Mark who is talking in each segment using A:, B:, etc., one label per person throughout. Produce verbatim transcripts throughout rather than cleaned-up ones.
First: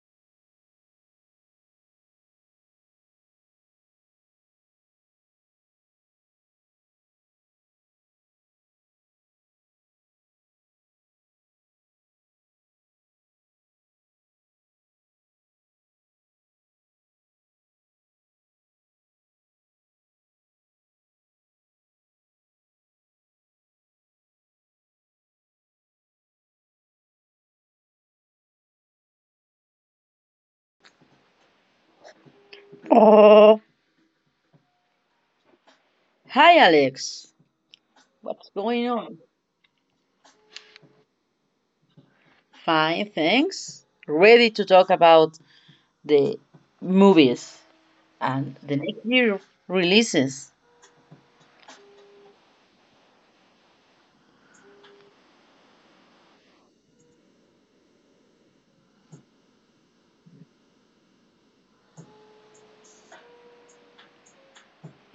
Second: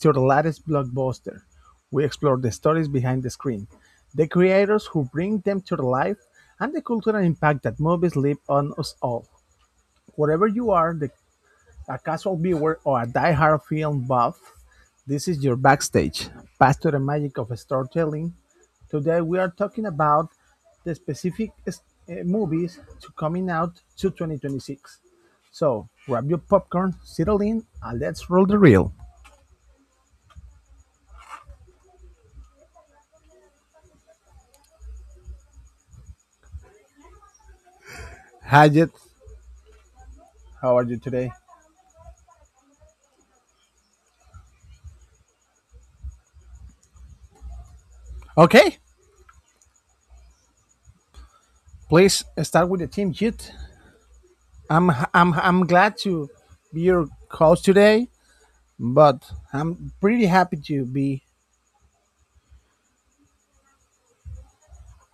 A: to the latest blockbuster. We explore the stories behind the screen, the creators who bring them to life, and the cultural impact that movies leave on us all. Wherever you are, the a casual viewer or a die-hard film buff, this is your backstage. Pass to the magic of storytelling. Today we are talking about the specific s- eh, movies to coming out to twenty twenty-six. So grab your popcorn, settle in, and let's roll the reel.
B: Oh, hi Alex. What's
A: Hi,
B: going
A: Jit.
B: on?
A: How are you today?
B: Fine, thanks. Ready to talk about the movies and the
A: Okay,
B: next year releases.
A: please start with the team, Jit. I'm I'm I'm glad to be your host today, but I'm pretty happy to be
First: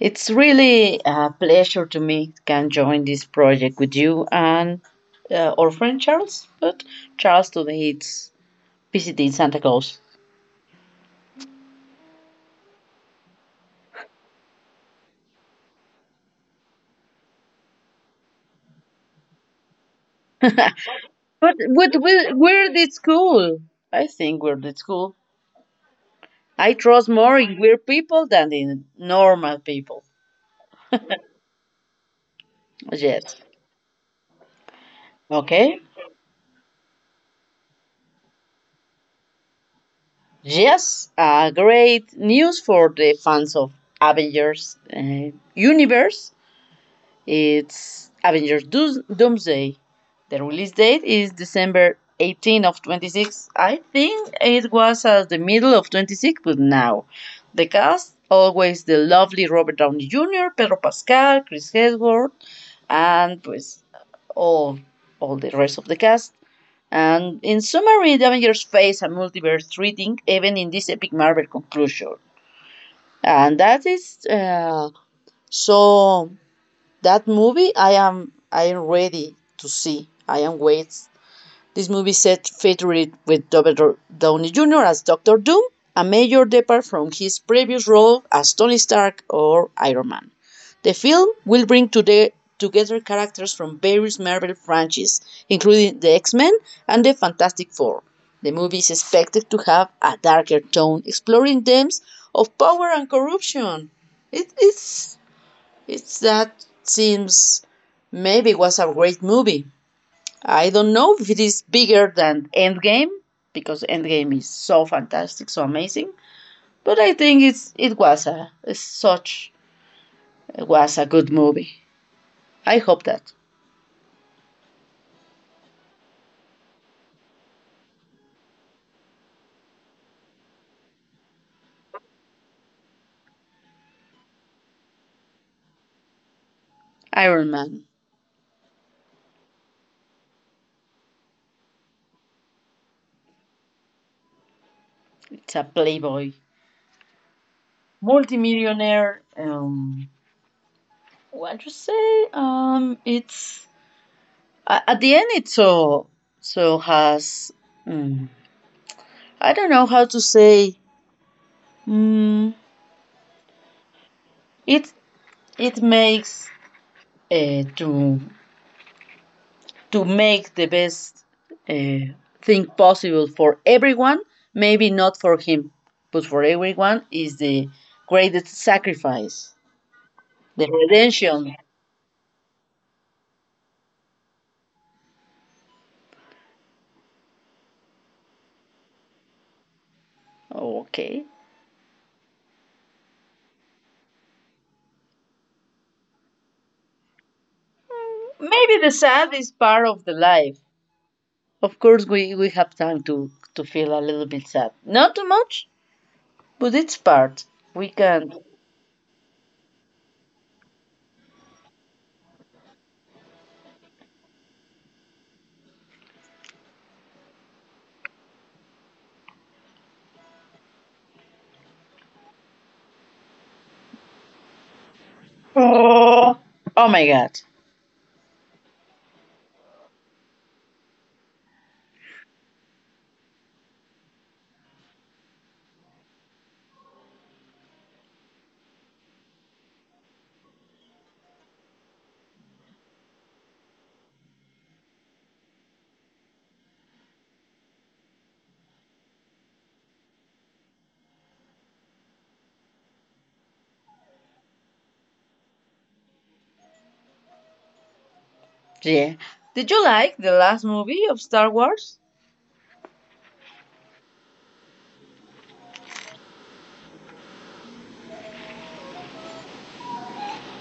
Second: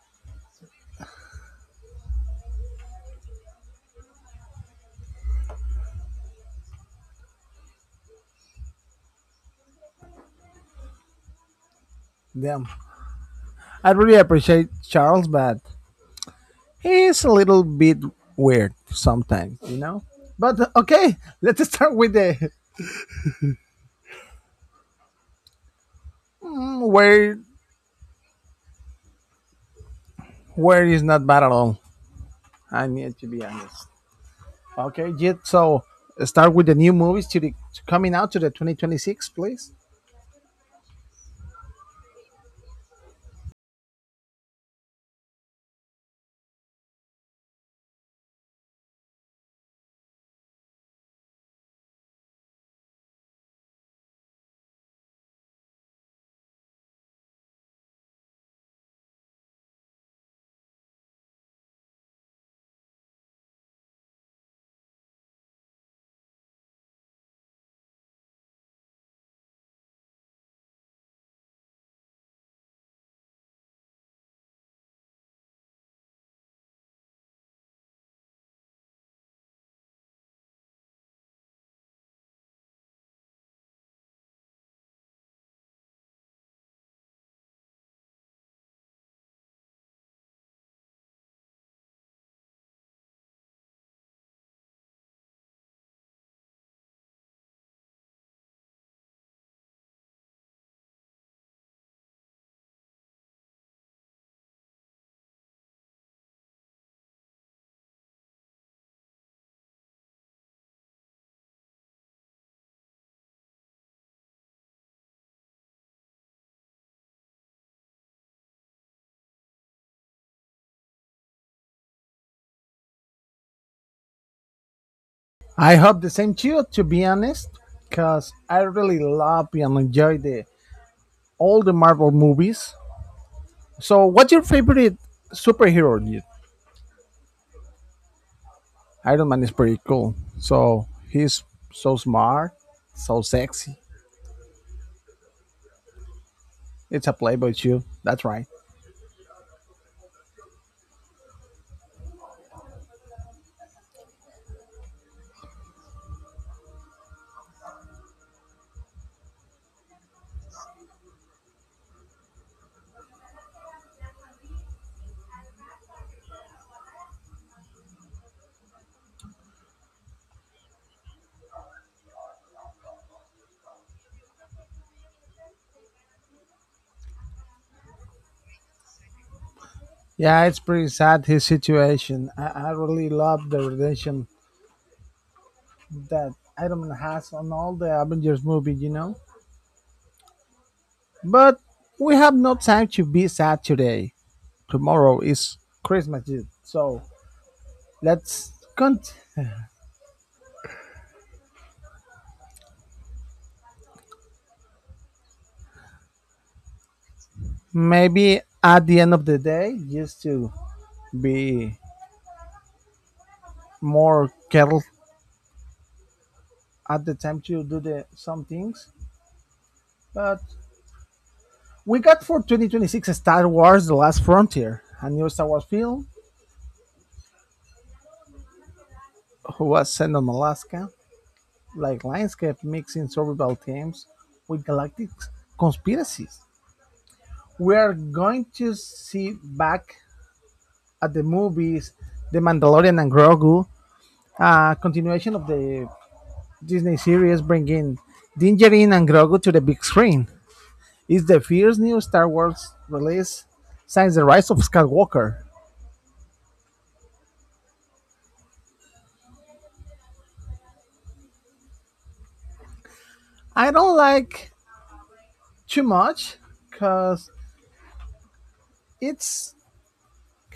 B: It's really a pleasure to me can join this project with you and uh, our friend Charles, but Charles today is visiting Santa Claus.
A: them. I really appreciate Charles, but he's a little bit weird sometimes, you know. But uh, okay,
B: But,
A: let's
B: but
A: start with
B: we're,
A: the
B: we're the school. I think we're the school. I
A: mm,
B: trust more
A: where
B: in weird people than in normal people.
A: where is not bad at all. I need to
B: Yes.
A: be honest. Okay, Jit.
B: Okay.
A: So start with the new movies to the to coming out to the twenty twenty-six, please.
B: Yes, uh, great news for the fans of Avengers uh, universe. It's Avengers Doos- Doomsday. The release date is December eighteenth of twenty-six. I think it was at the middle of twenty-six, but now the cast always the lovely Robert Downey Junior, Pedro Pascal, Chris Hemsworth, and pues all all the rest of the cast. And in summary, the Avengers face a multiverse reading even in this epic Marvel conclusion. And that is uh, so that movie I am I am ready to see. I am wait. This movie set featured with Robert Downey Junior as Doctor Doom, a major depart from his previous role as Tony Stark or Iron Man. The film will bring toge- together characters from various Marvel franchises, including the X-Men and the Fantastic Four. The movie is expected to have a darker tone, exploring themes of power and corruption. It is it's that seems maybe it was a great movie. I don't know if it is bigger than Endgame because Endgame is so fantastic, so amazing. But I think it's it was a such it was a good movie. I hope that.
A: I hope the same too. To be honest, because I really love and enjoy the all the Marvel movies. So, what's your favorite superhero, Jit?
B: Iron Man.
A: Iron Man is pretty cool. So he's so smart, so sexy.
B: It's a playboy,
A: It's a playboy too. That's right.
B: multimillionaire. Um, what you say? Um, it's a- at the end. It so so has. mm, I don't know how to say. Mm, it it makes uh, to to make the best uh, thing possible for everyone. Maybe not for him, but for everyone is the greatest sacrifice,
A: Yeah, it's
B: the
A: pretty sad his
B: redemption.
A: situation. I, I really love the relation that Iron Man has on all the Avengers movie. You know.
B: Oh, okay.
A: But we have no time to be sad today. Tomorrow is Christmas Eve, so let's
B: Maybe the
A: cont-
B: sad is part of the life. Of course, we, we have time to, to feel a little bit sad. Not too much, but it's part. We can.
A: maybe at the end of the day just to be more careful at the time to do the some things. But we got for twenty twenty-six Star Wars The Last Frontier, a new Star Wars film
B: Oh, oh my god.
A: who was set on Alaska, like Lionscape mixing survival themes with galactic conspiracies. We are going to see back at the movies The Mandalorian and Grogu, a continuation of the Disney series bringing Dingerin and Grogu to the big screen. It's the first new Star Wars release since the rise of Skywalker.
B: Yeah. Did you like the last movie of Star Wars?
A: I don't like too much because it's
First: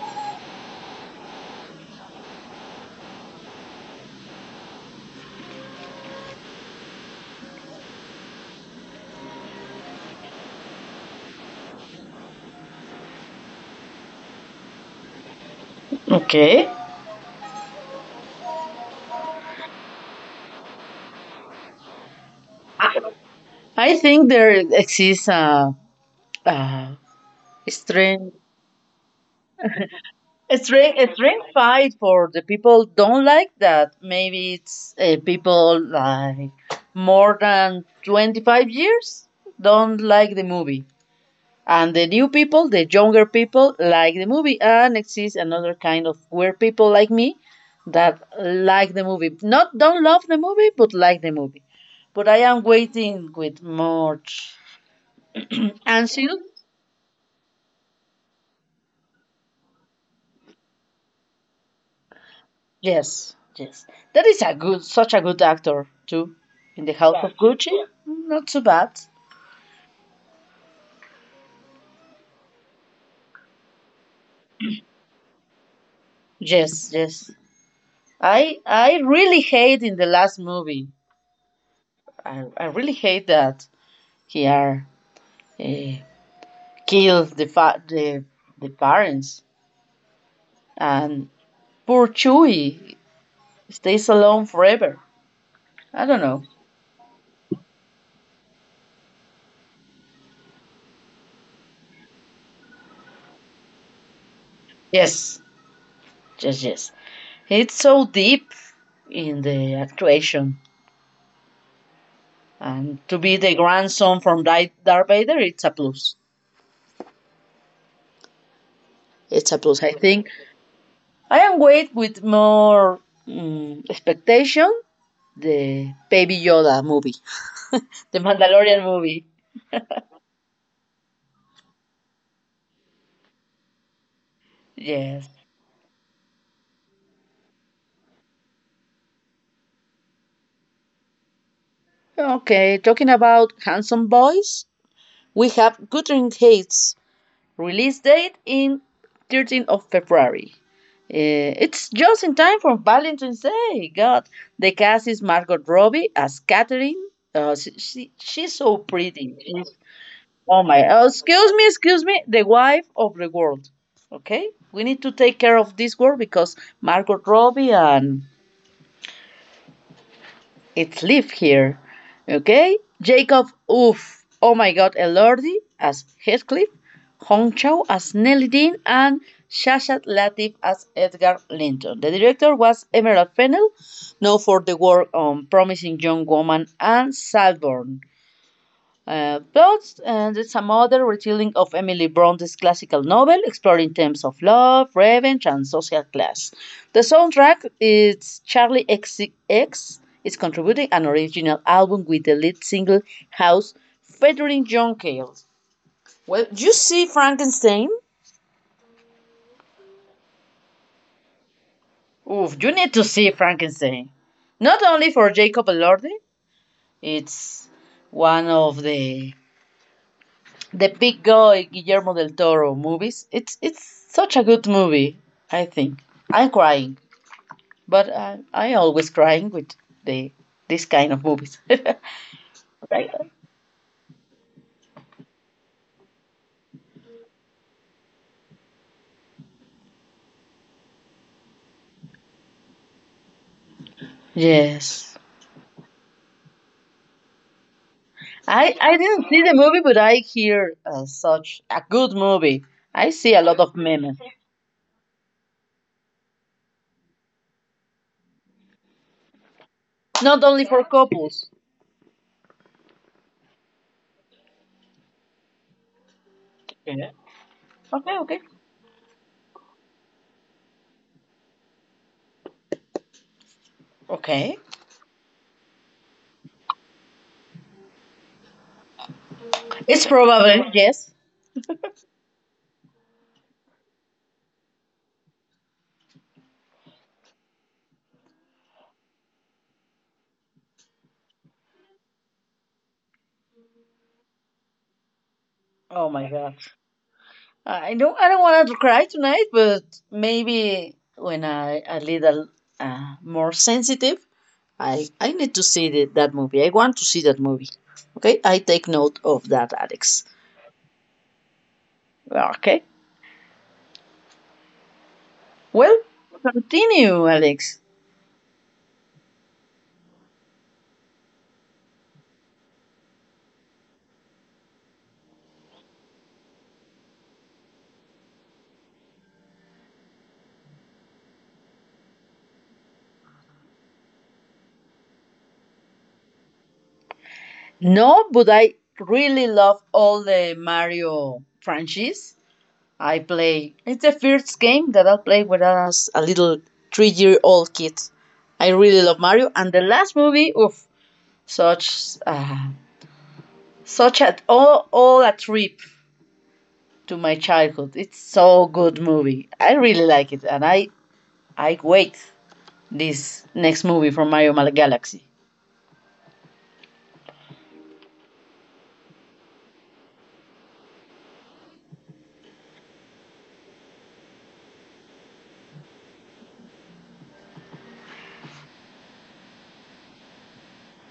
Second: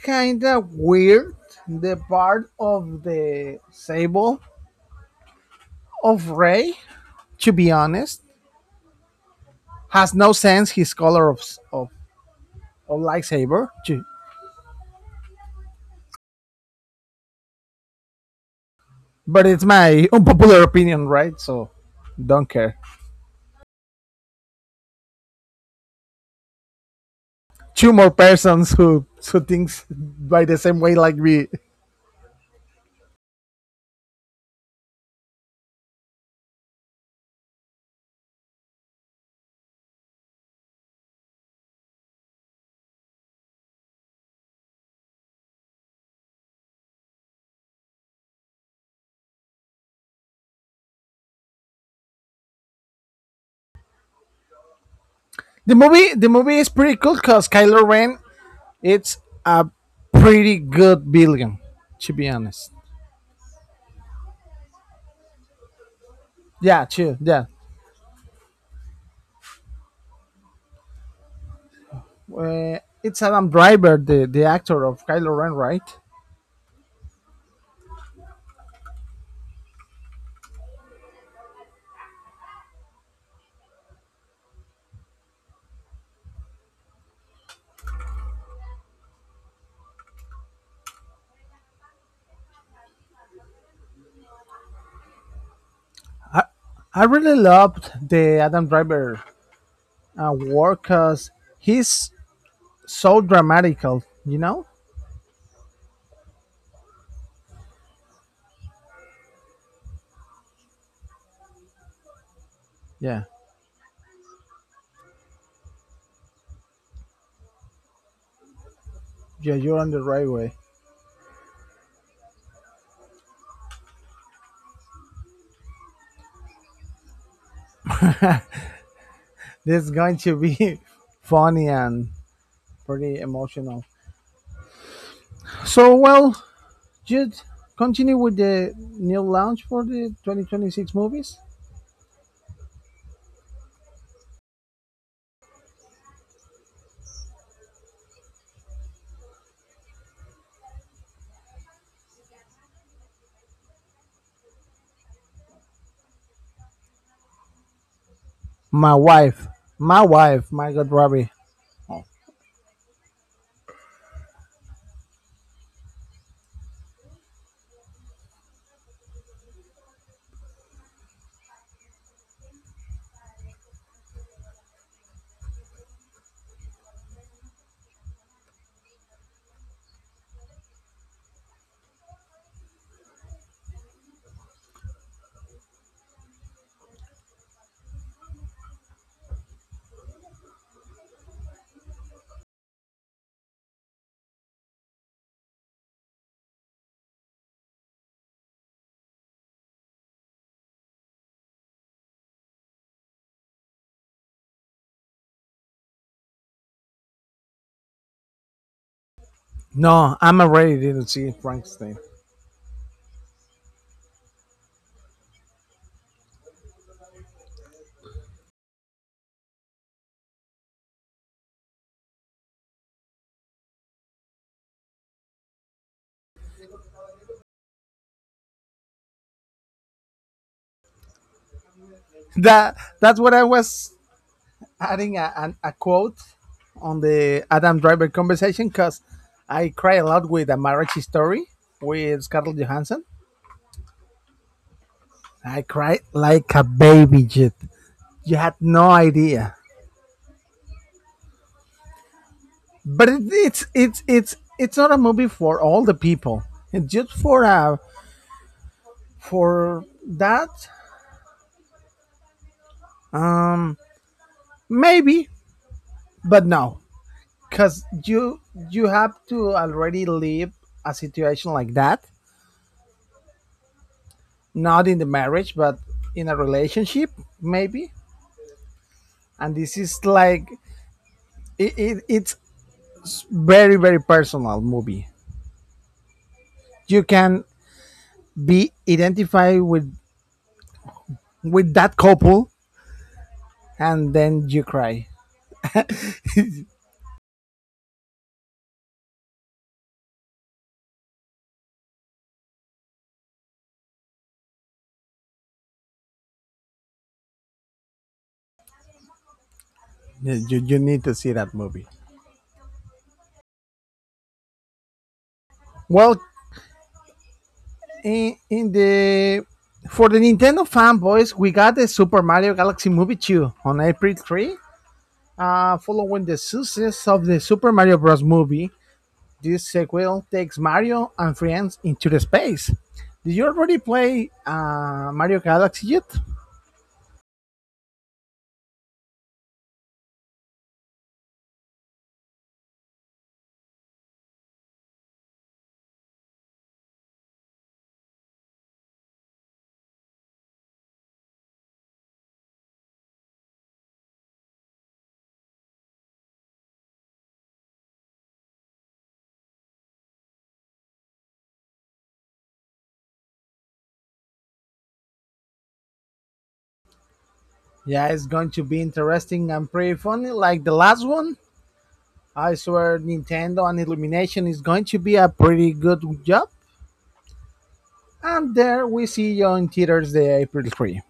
A: kind of weird the part of the sable of Ray. To be honest, has no sense his color of of, of lightsaber. To-
B: Okay.
A: But it's my unpopular opinion, right? So don't care.
B: I think there exists a, a
A: Two more
B: strange
A: persons who who thinks by the same
B: String
A: way like
B: string
A: me.
B: fight for the people don't like that. Maybe it's uh, people like more than twenty-five years don't like the movie. And the new people, the younger people, like the movie. And exists another kind of weird people like me that like the movie. Not don't love the movie, but like the movie. But I am waiting with much
A: The movie the
B: anxiety.
A: movie is pretty cool because Kylo Ren it's a pretty good villain. To be honest,
B: Yes, yes. That is a good, such a good actor too. In
A: yeah,
B: the House
A: true,
B: of
A: yeah.
B: Gucci, not so bad.
A: Uh, it's Adam Driver, the, the actor of Kylo Ren, right?
B: Yes, yes. I I really hate in the last movie. I, I really hate that he are uh, killed the fa- the the parents and poor Chewie stays alone forever. I don't
A: I,
B: know.
A: I really loved the Adam Driver uh, work because he's so dramatical, you know?
B: Yes, yes, yes. It's so deep in the actuation, and to
A: Yeah,
B: be the grandson from Di- Darth Vader, it's a plus. It's
A: yeah,
B: a
A: you're
B: plus,
A: on
B: I
A: the
B: think.
A: right way.
B: I am wait with more mm, expectation the Baby Yoda movie, the Mandalorian movie.
A: This is going to be funny and pretty emotional.
B: Yes.
A: So, well, just continue with the new launch for the twenty twenty-six movies.
B: Okay, talking about handsome boys, we have Guthrie Hates release date in thirteenth of February. Eh, it's just in time for Valentine's Day. God, the cast is Margot Robbie as Catherine. Uh, she, she- she's so
A: My
B: pretty.
A: wife,
B: She's
A: my wife,
B: oh
A: my
B: my,
A: God,
B: oh,
A: Robbie.
B: excuse me, excuse
A: Oh.
B: me, the wife of the world. Okay? We need to take care of this world because Margot Robbie and it live here. Okay? Jacob, oof. Oh my god, Elordi as Heathcliff, Hong Chow as Nelly Dean, and Shashat Latif as Edgar Linton. The director was Emerald Fennell, known for the work on Promising Young Woman and Salborn. uh, plots, and it's a modern retelling of Emily Bronte's classical novel, exploring themes of love, revenge, and social class. The soundtrack is Charlie X C X is contributing an original album with the lead single House featuring John Cale. Well, you see Frankenstein?
A: No, I'm already didn't see Frankenstein.
B: Oof, you need to see Frankenstein. Not only for Jacob Elordi, it's one of the the big guy Guillermo del Toro movies. It's it's such a good movie. I think I'm crying, but I I always crying with the this kind of movies.
A: That
B: right?
A: that's what I was adding a, an a quote on the Adam Driver conversation because I cry a lot with a marriage story with Scarlett Johansson.
B: Yes.
A: I cried like a baby, Jit. You had
B: I
A: no
B: I didn't see the
A: idea.
B: movie, but I hear uh, such a good movie. I
A: But it,
B: see a lot
A: it's
B: of
A: it's
B: memes,
A: it's it's not a movie for all the people. It's just for uh for
B: not
A: that
B: only for couples.
A: um maybe, but no,
B: Yeah.
A: because
B: Okay, okay,
A: you you have to already live a situation like that,
B: okay.
A: not in the marriage but in a relationship maybe, and this is
B: It's
A: like
B: probably yes.
A: it, it, it's very very personal movie. You can be identified with with that couple and then you cry.
B: Oh my god. I don't I don't want to cry tonight, but maybe when I a little uh, more sensitive, I I need to see the, that movie. I want to see that movie. Okay, I take note of that, Alex.
A: you, you, need to see that movie.
B: Okay. Well,
A: Well,
B: continue, Alex.
A: in, in the for the Nintendo fanboys we got the Super Mario Galaxy movie two on april three uh, following the success of the Super Mario Bros movie. This sequel takes Mario and friends into the space. Did you already play uh, Mario Galaxy yet?
B: No, but I really love all the Mario franchise. I play. It's the first game that I played when I was a little three-year-old kid. I really love Mario, and the last movie of such uh, such a all all a trip to my childhood. It's so good movie. I really like it, and I I wait this next movie from Mario Mal- Galaxy.
A: Yeah, it's going to be interesting and pretty funny, like the last one. I swear, Nintendo and Illumination is going to be a pretty good job. And there we see you in theaters the April third.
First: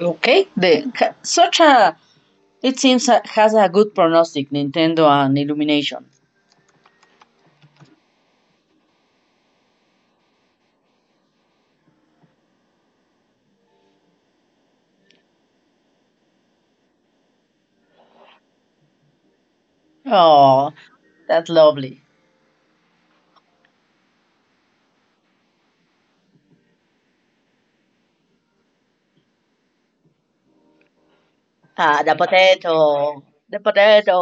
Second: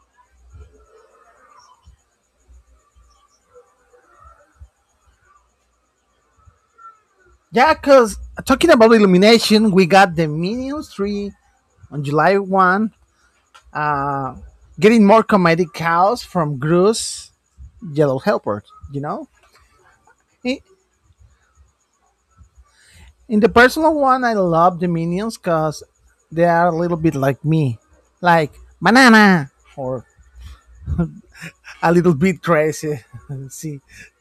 B: Okay, the such a it seems a, has a good prognostic Nintendo and Illumination.
A: Yeah, because talking about Illumination, we got the Minions three on July first. Uh, Getting more comedic chaos from Gru's Yellow Helper, you know? I-
B: Oh, that's lovely.
A: In the personal one, I love the minions because they are a little bit like me, like banana or a
B: Ah, the
A: little bit crazy.
B: potato, the
A: See,
B: potato.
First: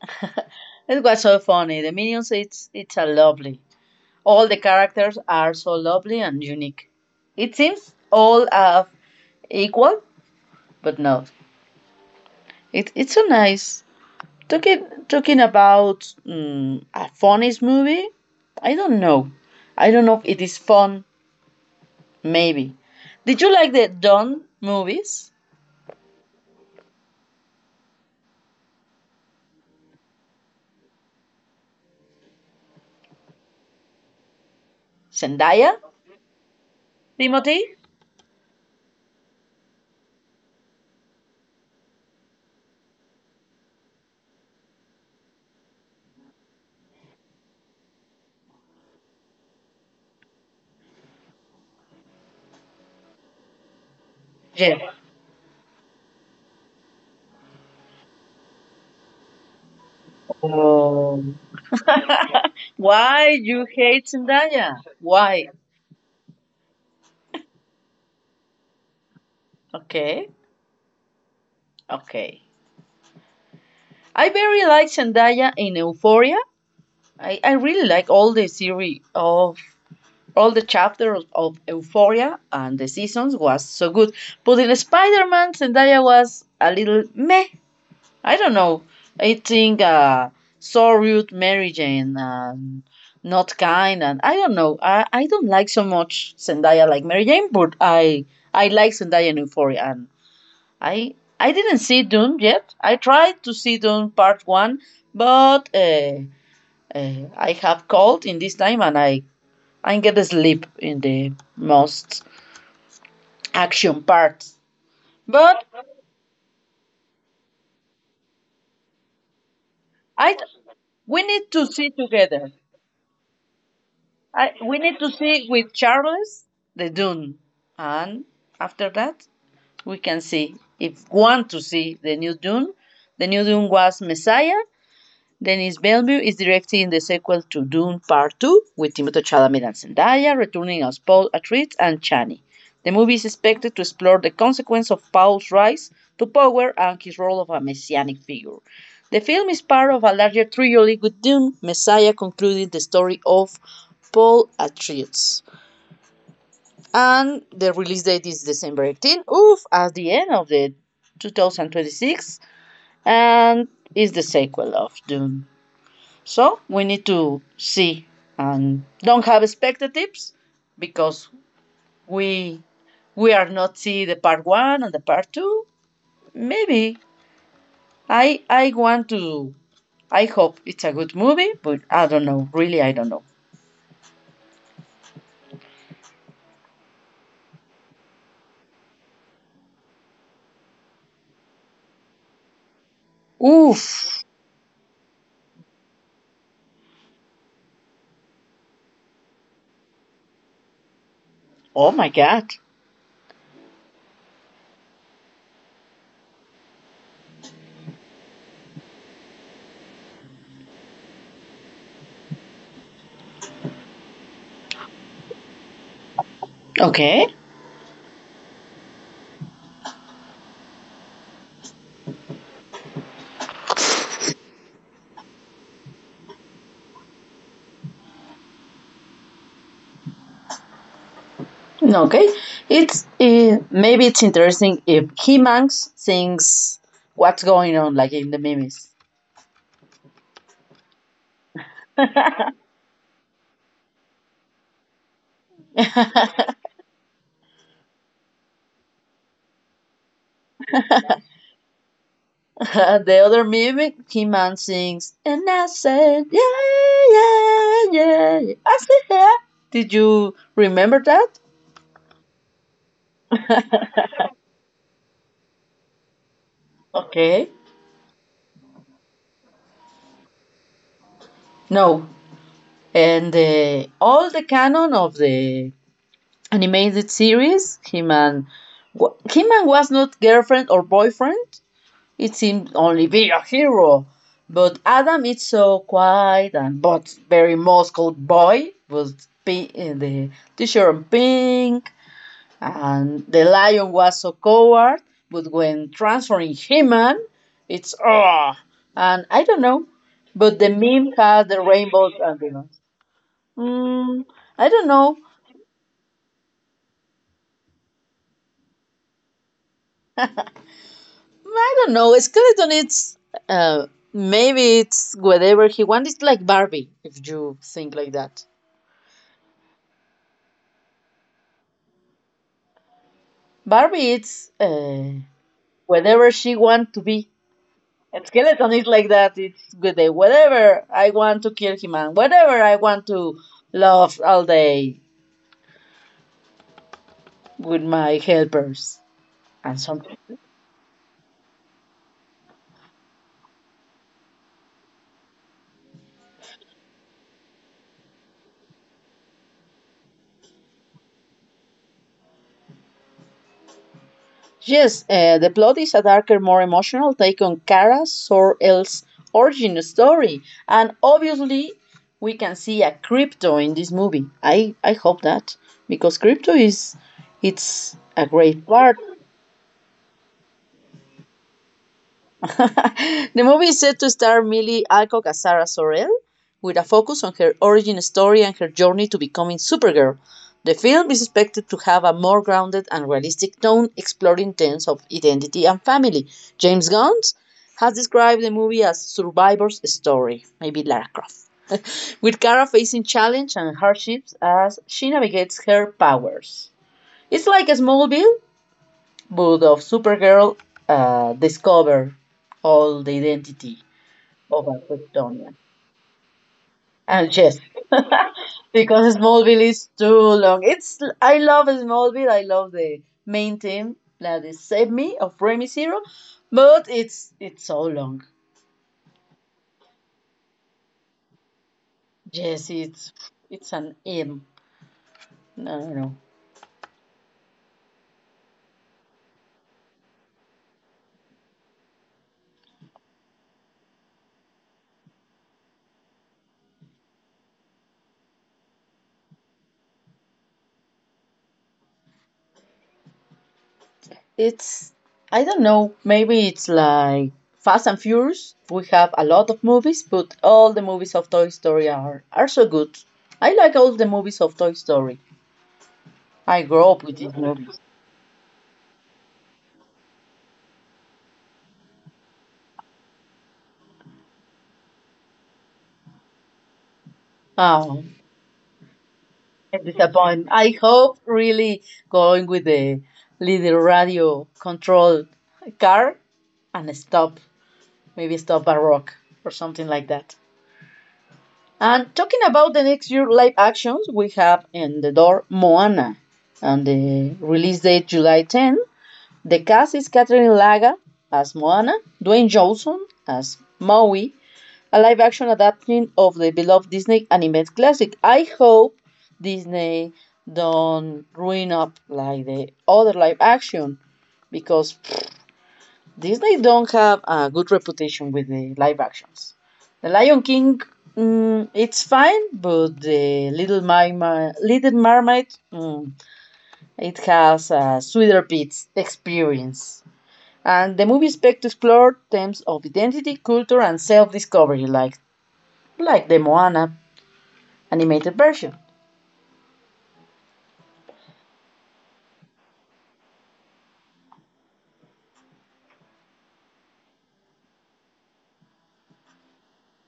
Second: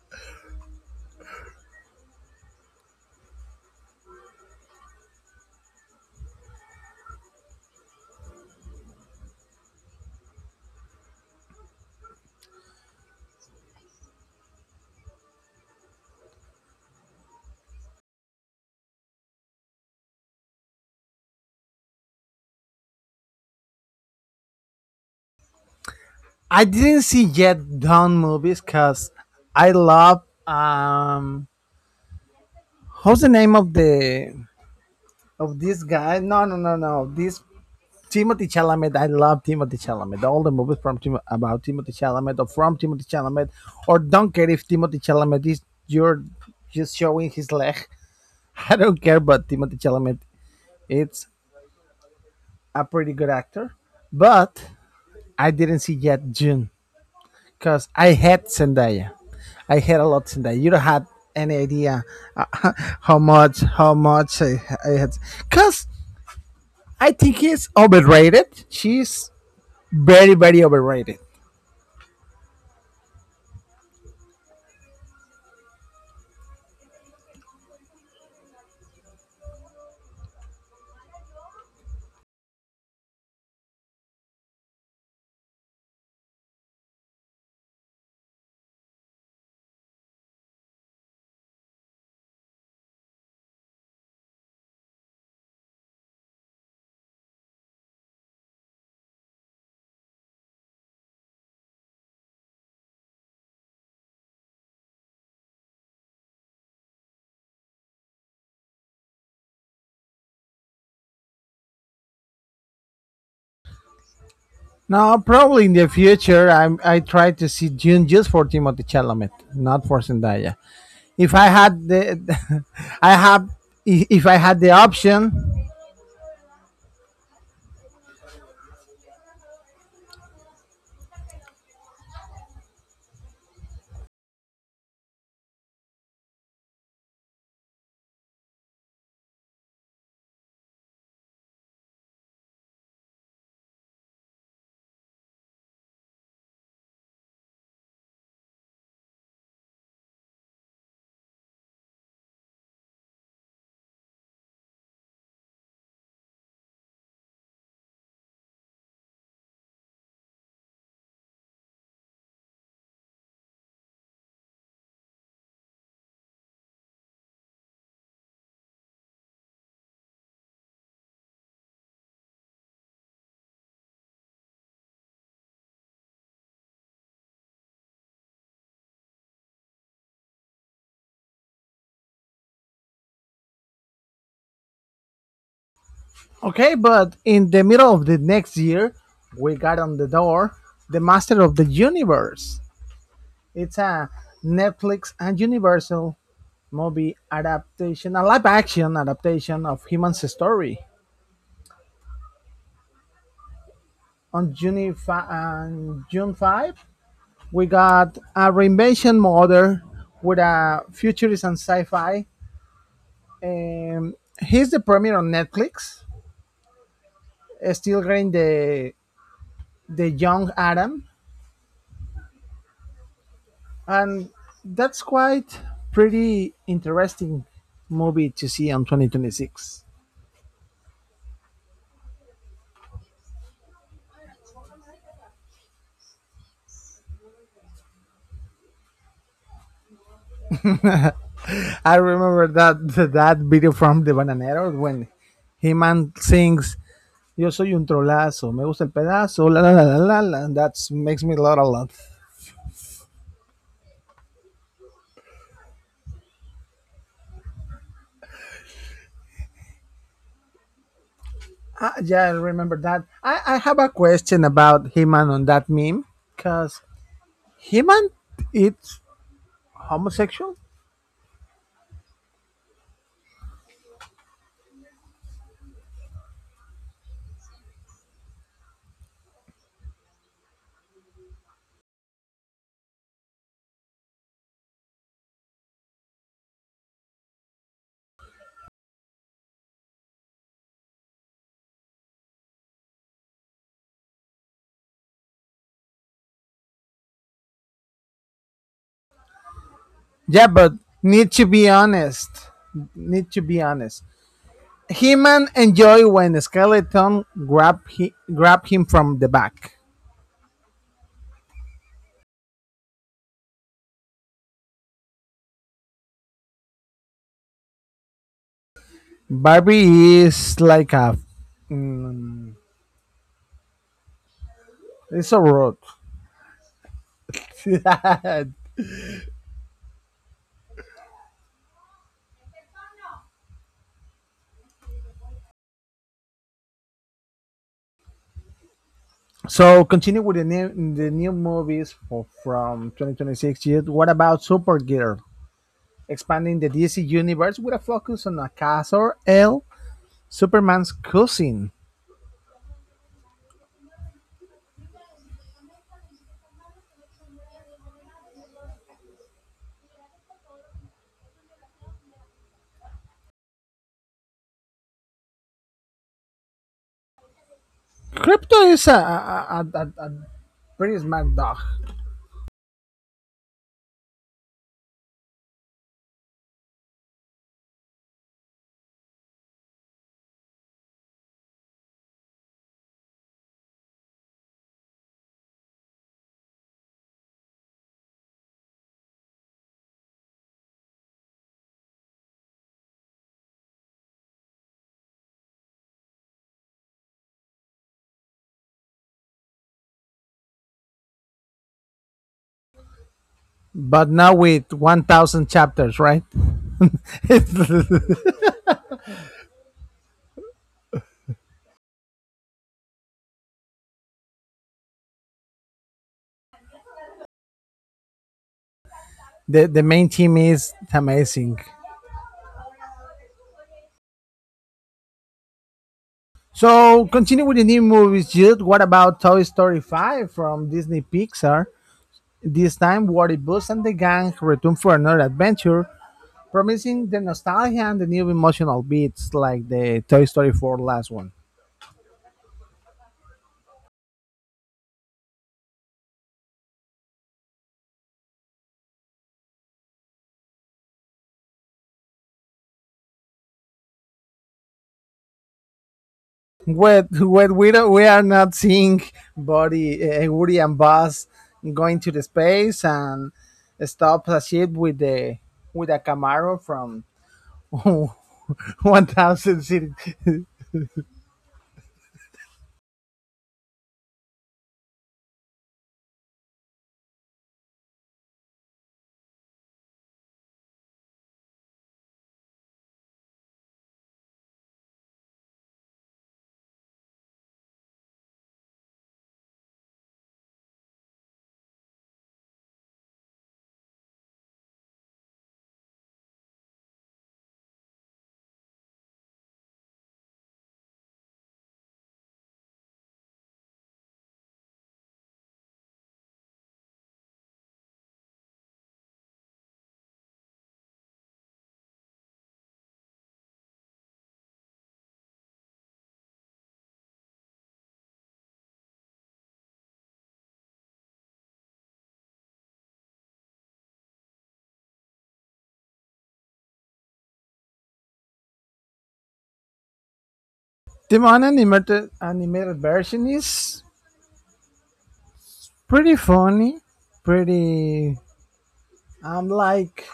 B: It was so funny. The minions, it's it's a lovely. All the characters are so lovely and unique. It seems all a equal, but no. It, it's so nice. Talking talking about mm, a funniest movie, I don't know. I don't know if it is fun. Maybe. Did you like the Don movies?
A: I didn't see yet Dawn movies because I love um what's the name of the of
B: Zendaya,
A: this guy? No, no, no, no. This
B: Timothy.
A: Timothy Chalamet. I love Timothy Chalamet. All the movies from Tim- about Timothy Chalamet or from Timothy Chalamet or don't care if Timothy Chalamet is you're just showing his leg. I don't care about Timothy Chalamet. It's a pretty good actor, but
B: Yeah.
A: I didn't see yet June because I hate Zendaya. I hate a lot Zendaya. You don't have
B: Oh.
A: any idea uh, how
B: Why
A: much
B: you
A: how
B: hate
A: much I,
B: Zendaya?
A: I hate
B: Why?
A: because I think he's overrated. She's
B: Okay.
A: very very overrated.
B: Okay. I very like Zendaya in Euphoria. I, I really like all the series of all the chapters of Euphoria and the seasons was so good. But in Spider-Man, Zendaya was a little meh. I don't know. I think uh, so rude Mary Jane and not kind and I don't know. I, I don't like so much Zendaya like Mary Jane, but I I like Zendaya in Euphoria and I I didn't see Dune yet. I tried to see Dune Part One, but uh, uh, I have cold in this time and I I get sleep in the most action parts.
A: Now
B: But
A: probably in the future I'm I try to see June just for Timothy Chalamet, not for
B: I
A: Zendaya.
B: we
A: If I
B: need to
A: had
B: see together.
A: the I have if I
B: I,
A: had the
B: we need to
A: option.
B: see with Charles the Dune, and after that we can see if want to see the new Dune. The new Dune was Messiah, Denis Villeneuve is directing the sequel to Dune Part two with Timothée Chalamet and Zendaya, returning as Paul Atreides and Chani. The movie is expected to explore the consequence of Paul's rise to power and his role of a messianic figure. The film is part of a larger trilogy with Dune, Messiah concluding the story of Paul Atreides. And the release date is December eighteenth, oof, at the end of the twenty twenty-six, and is the sequel of Dune. So we need to see and don't have expectatives because we we are not see the part one and the part two. Maybe I I want to. I hope it's a good movie, but I don't know. Really, I don't know.
A: Okay, but in the middle of the next year, we got on the door The Master of the Universe. It's
B: Oof!
A: a Netflix and Universal movie adaptation, a live action adaptation of Human's story.
B: Oh my god.
A: On June, fi- on June fifth, we got a reinvention model with a futurist and sci fi. Um, he's the premiere on Netflix,
B: Okay.
A: uh, still getting the, the young Adam, and that's quite pretty interesting movie to see on twenty twenty-six.
B: Okay. It's uh, maybe it's interesting if he mangs thinks what's going on like in the memes.
A: I remember that that video from the Bananeros when he man sings "Yo soy un trolazo, me gusta el pedazo, la la la la la." la. That makes me laugh a lot.
B: the other music, He Man sings, and I said, yeah, yeah, yeah, yeah, I said, yeah. Did you remember that?
A: Uh, yeah, I remember that. I, I have a question about he man on that meme because
B: Okay.
A: he man it's homosexual.
B: No. And the, all the canon of the animated series, He-Man, He-Man was not girlfriend or boyfriend. It seemed only be a hero. But Adam is so quiet and but very muscled boy was pi- uh, the t-shirt pink. And the lion was so coward, but when transforming human, it's oh, and I don't know.
A: Yeah,
B: But the
A: but
B: meme
A: need
B: has
A: to
B: the
A: be
B: rainbow
A: honest.
B: ambulance.
A: Need to be honest.
B: Mm, I don't know.
A: He-Man enjoy when Skeleton grab he, grab him from the back.
B: I don't know. Skeleton, it's uh, maybe it's whatever he wants. It's like Barbie, if you think like that.
A: Barbie is like a mm,
B: Barbie, it's uh,
A: it's a road.
B: whatever she wants to be. A skeleton is like that. It's good day. Whatever I want to kill him and whatever I want to love all day with my helpers and
A: So
B: something.
A: continue with the new the new movies for, from twenty twenty-six years. What about Supergirl? Expanding the D C universe with a focus on Akasor L, Superman's cousin.
B: Yes, uh, the plot is a darker, more emotional take on Kara Sor-El's origin story, and obviously we can see a crypto in this movie. I I hope that because crypto is it's a
A: Crypto
B: great
A: is
B: part.
A: a, a, a, a, a pretty smart dog,
B: the movie is set to star Millie Alcock as Sarah Sorrell, with a focus on her origin story and her journey to becoming Supergirl. The film is expected to have a more grounded and realistic tone, exploring themes of identity and family. James Gunn has described the movie as Survivor's story, maybe Lara Croft, with Kara facing challenge and hardships as she navigates her powers. It's like a Smallville, but of Supergirl, uh, discover all the identity
A: but now
B: of
A: with
B: a
A: one thousand
B: Kryptonian.
A: chapters, right?
B: And yes, because Smallville is too long. It's I love Smallville. I love the main team that is Save Me of Remy Zero, but it's it's so long.
A: the the main team is amazing.
B: Yes, it's it's an M. No, no, no.
A: So continue with the new movies, Jude. What about Toy Story five from Disney Pixar? This time, Woody Buzz and the gang return for another adventure, promising the nostalgia and the new emotional beats like the Toy Story four last one.
B: It's I don't know. Maybe it's like Fast and Furious. We have a lot of movies, but all the movies of Toy Story are are so good. I like all the movies of Toy Story. I grew up
A: When,
B: with these
A: when we,
B: movies.
A: don't, we are not seeing Buddy, uh, Woody and Buzz going to the space and stop a ship with the with a Camaro from
B: Oh,
A: one thousand.
B: I'm disappointed. I hope really going with the little radio control car and stop, maybe stop a rock or something like that. And talking about the next year live actions, we have in the door Moana, and the release date July tenth. The cast is Catherine Laga as Moana, Dwayne Johnson as Maui, a live action adaptation of the beloved Disney animated classic. I hope Disney don't ruin up like the other live action because Disney don't have a good reputation with the live actions. The Lion King, mm, it's fine, but the Little Mermaid, Little Mermaid, mm, it has a sweeter bits experience. And the movie expect to explore themes of identity, culture, and self-discovery, like like the Moana animated version.
A: The unanimated animated version is pretty funny, pretty um like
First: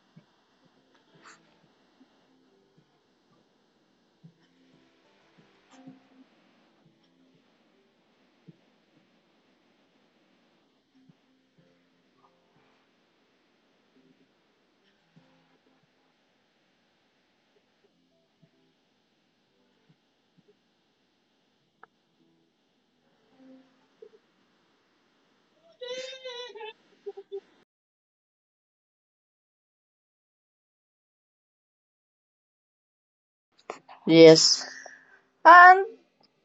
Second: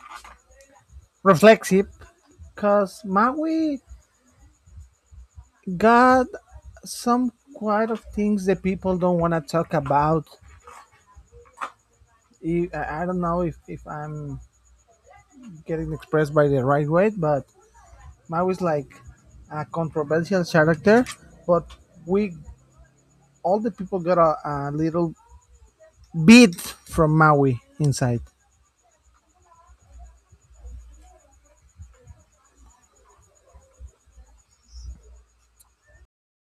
A: reflexive, cause Maui got some quite of things that people don't want to talk about. I I- don't know if, if I'm getting expressed by the right way, but Maui's like a controversial character, but we all the people got a, a little bit from Maui inside.
B: Yes, and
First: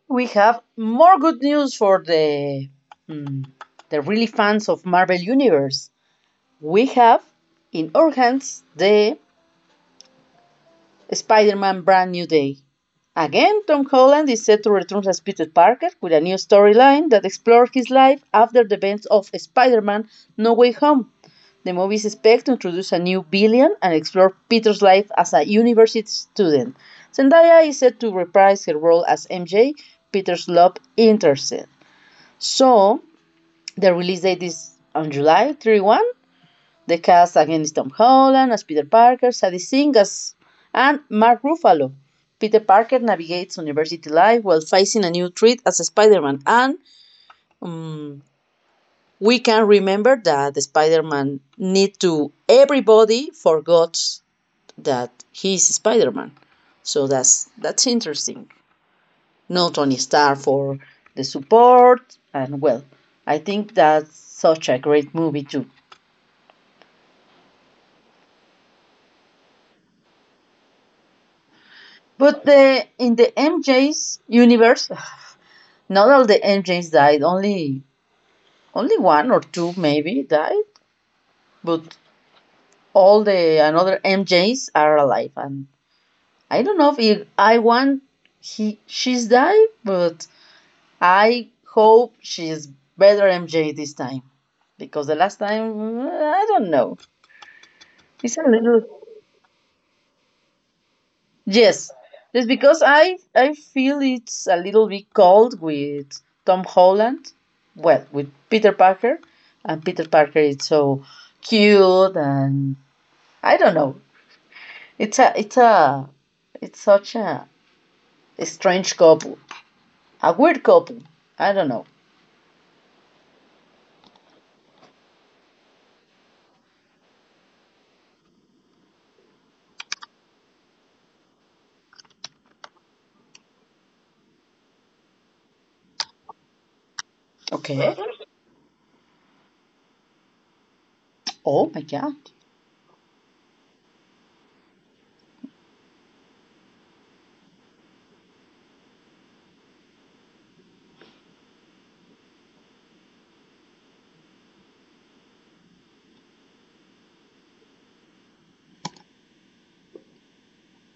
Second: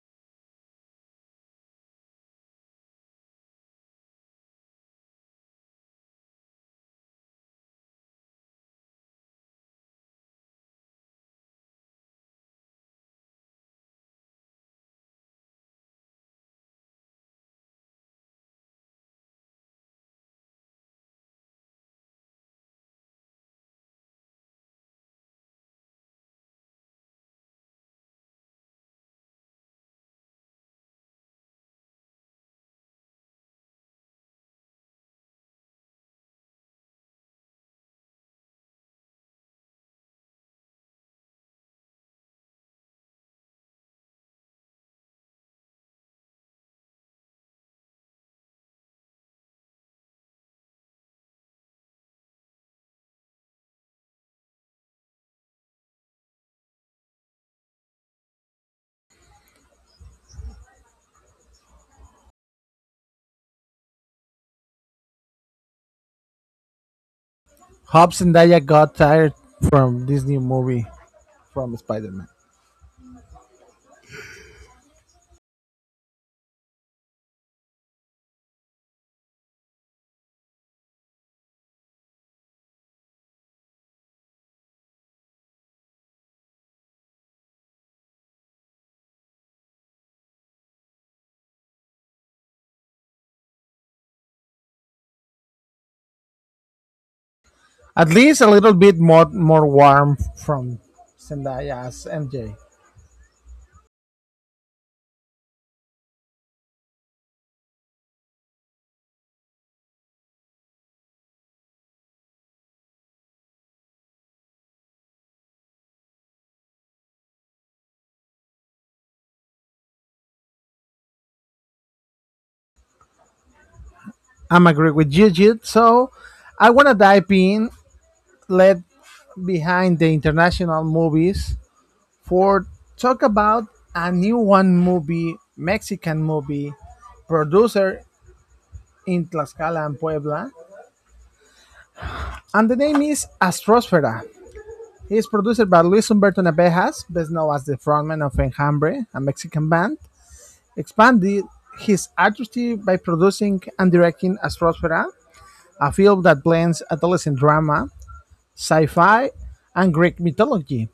B: we have more good news for the mm, the really fans of Marvel Universe. We have in our hands the Spider Man Brand New Day. Again, Tom Holland is set to return as Peter Parker with a new storyline that explores his life after the events of Spider Man No Way Home. The movie is expected to introduce a new villain and explore Peter's life as a university student. Zendaya is set to reprise her role as M J, Peter's love interest. So, the release date is on July thirty-first. The cast against Tom Holland as Peter Parker, Sadie Sink as, and Mark Ruffalo. Peter Parker navigates university life while facing a new threat as Spider-Man, and um, we can remember that Spider-Man need to everybody forgot that he's Spider-Man. So that's that's interesting. No Tony Stark for the support, and well, I think that's such a great movie too.
A: Hobbs and Daya got tired from this new movie from Spider-Man.
B: But the in the M J's universe, not all the engines died. Only only one or two maybe died, but all the another M Js are alive. And I don't know if I want he she's died, but I hope she's better M J this time because the last time I don't know.
A: At
B: It's a
A: least a little
B: little.
A: bit more more warm from Zendaya
B: Yes,
A: as
B: just
A: M J.
B: because I I feel it's a little bit cold with Tom Holland, well, with Peter Parker, and Peter Parker is so cute and I don't know. It's a it's a it's such a strange couple, a weird couple. I don't know.
A: I'm agree with Gigi, so I wanna dive in, let behind the international movies for talk about a new one movie, Mexican movie,
B: Okay.
A: producer in Tlaxcala and Puebla,
B: Oh my god.
A: and the name is Astrosfera. It is produced by Luis Humberto Navejas, best known as the frontman of Enjambre, a Mexican band. Expanded his artistry by producing and directing *Astrosfera*, a film that blends adolescent drama, sci-fi, and Greek mythology.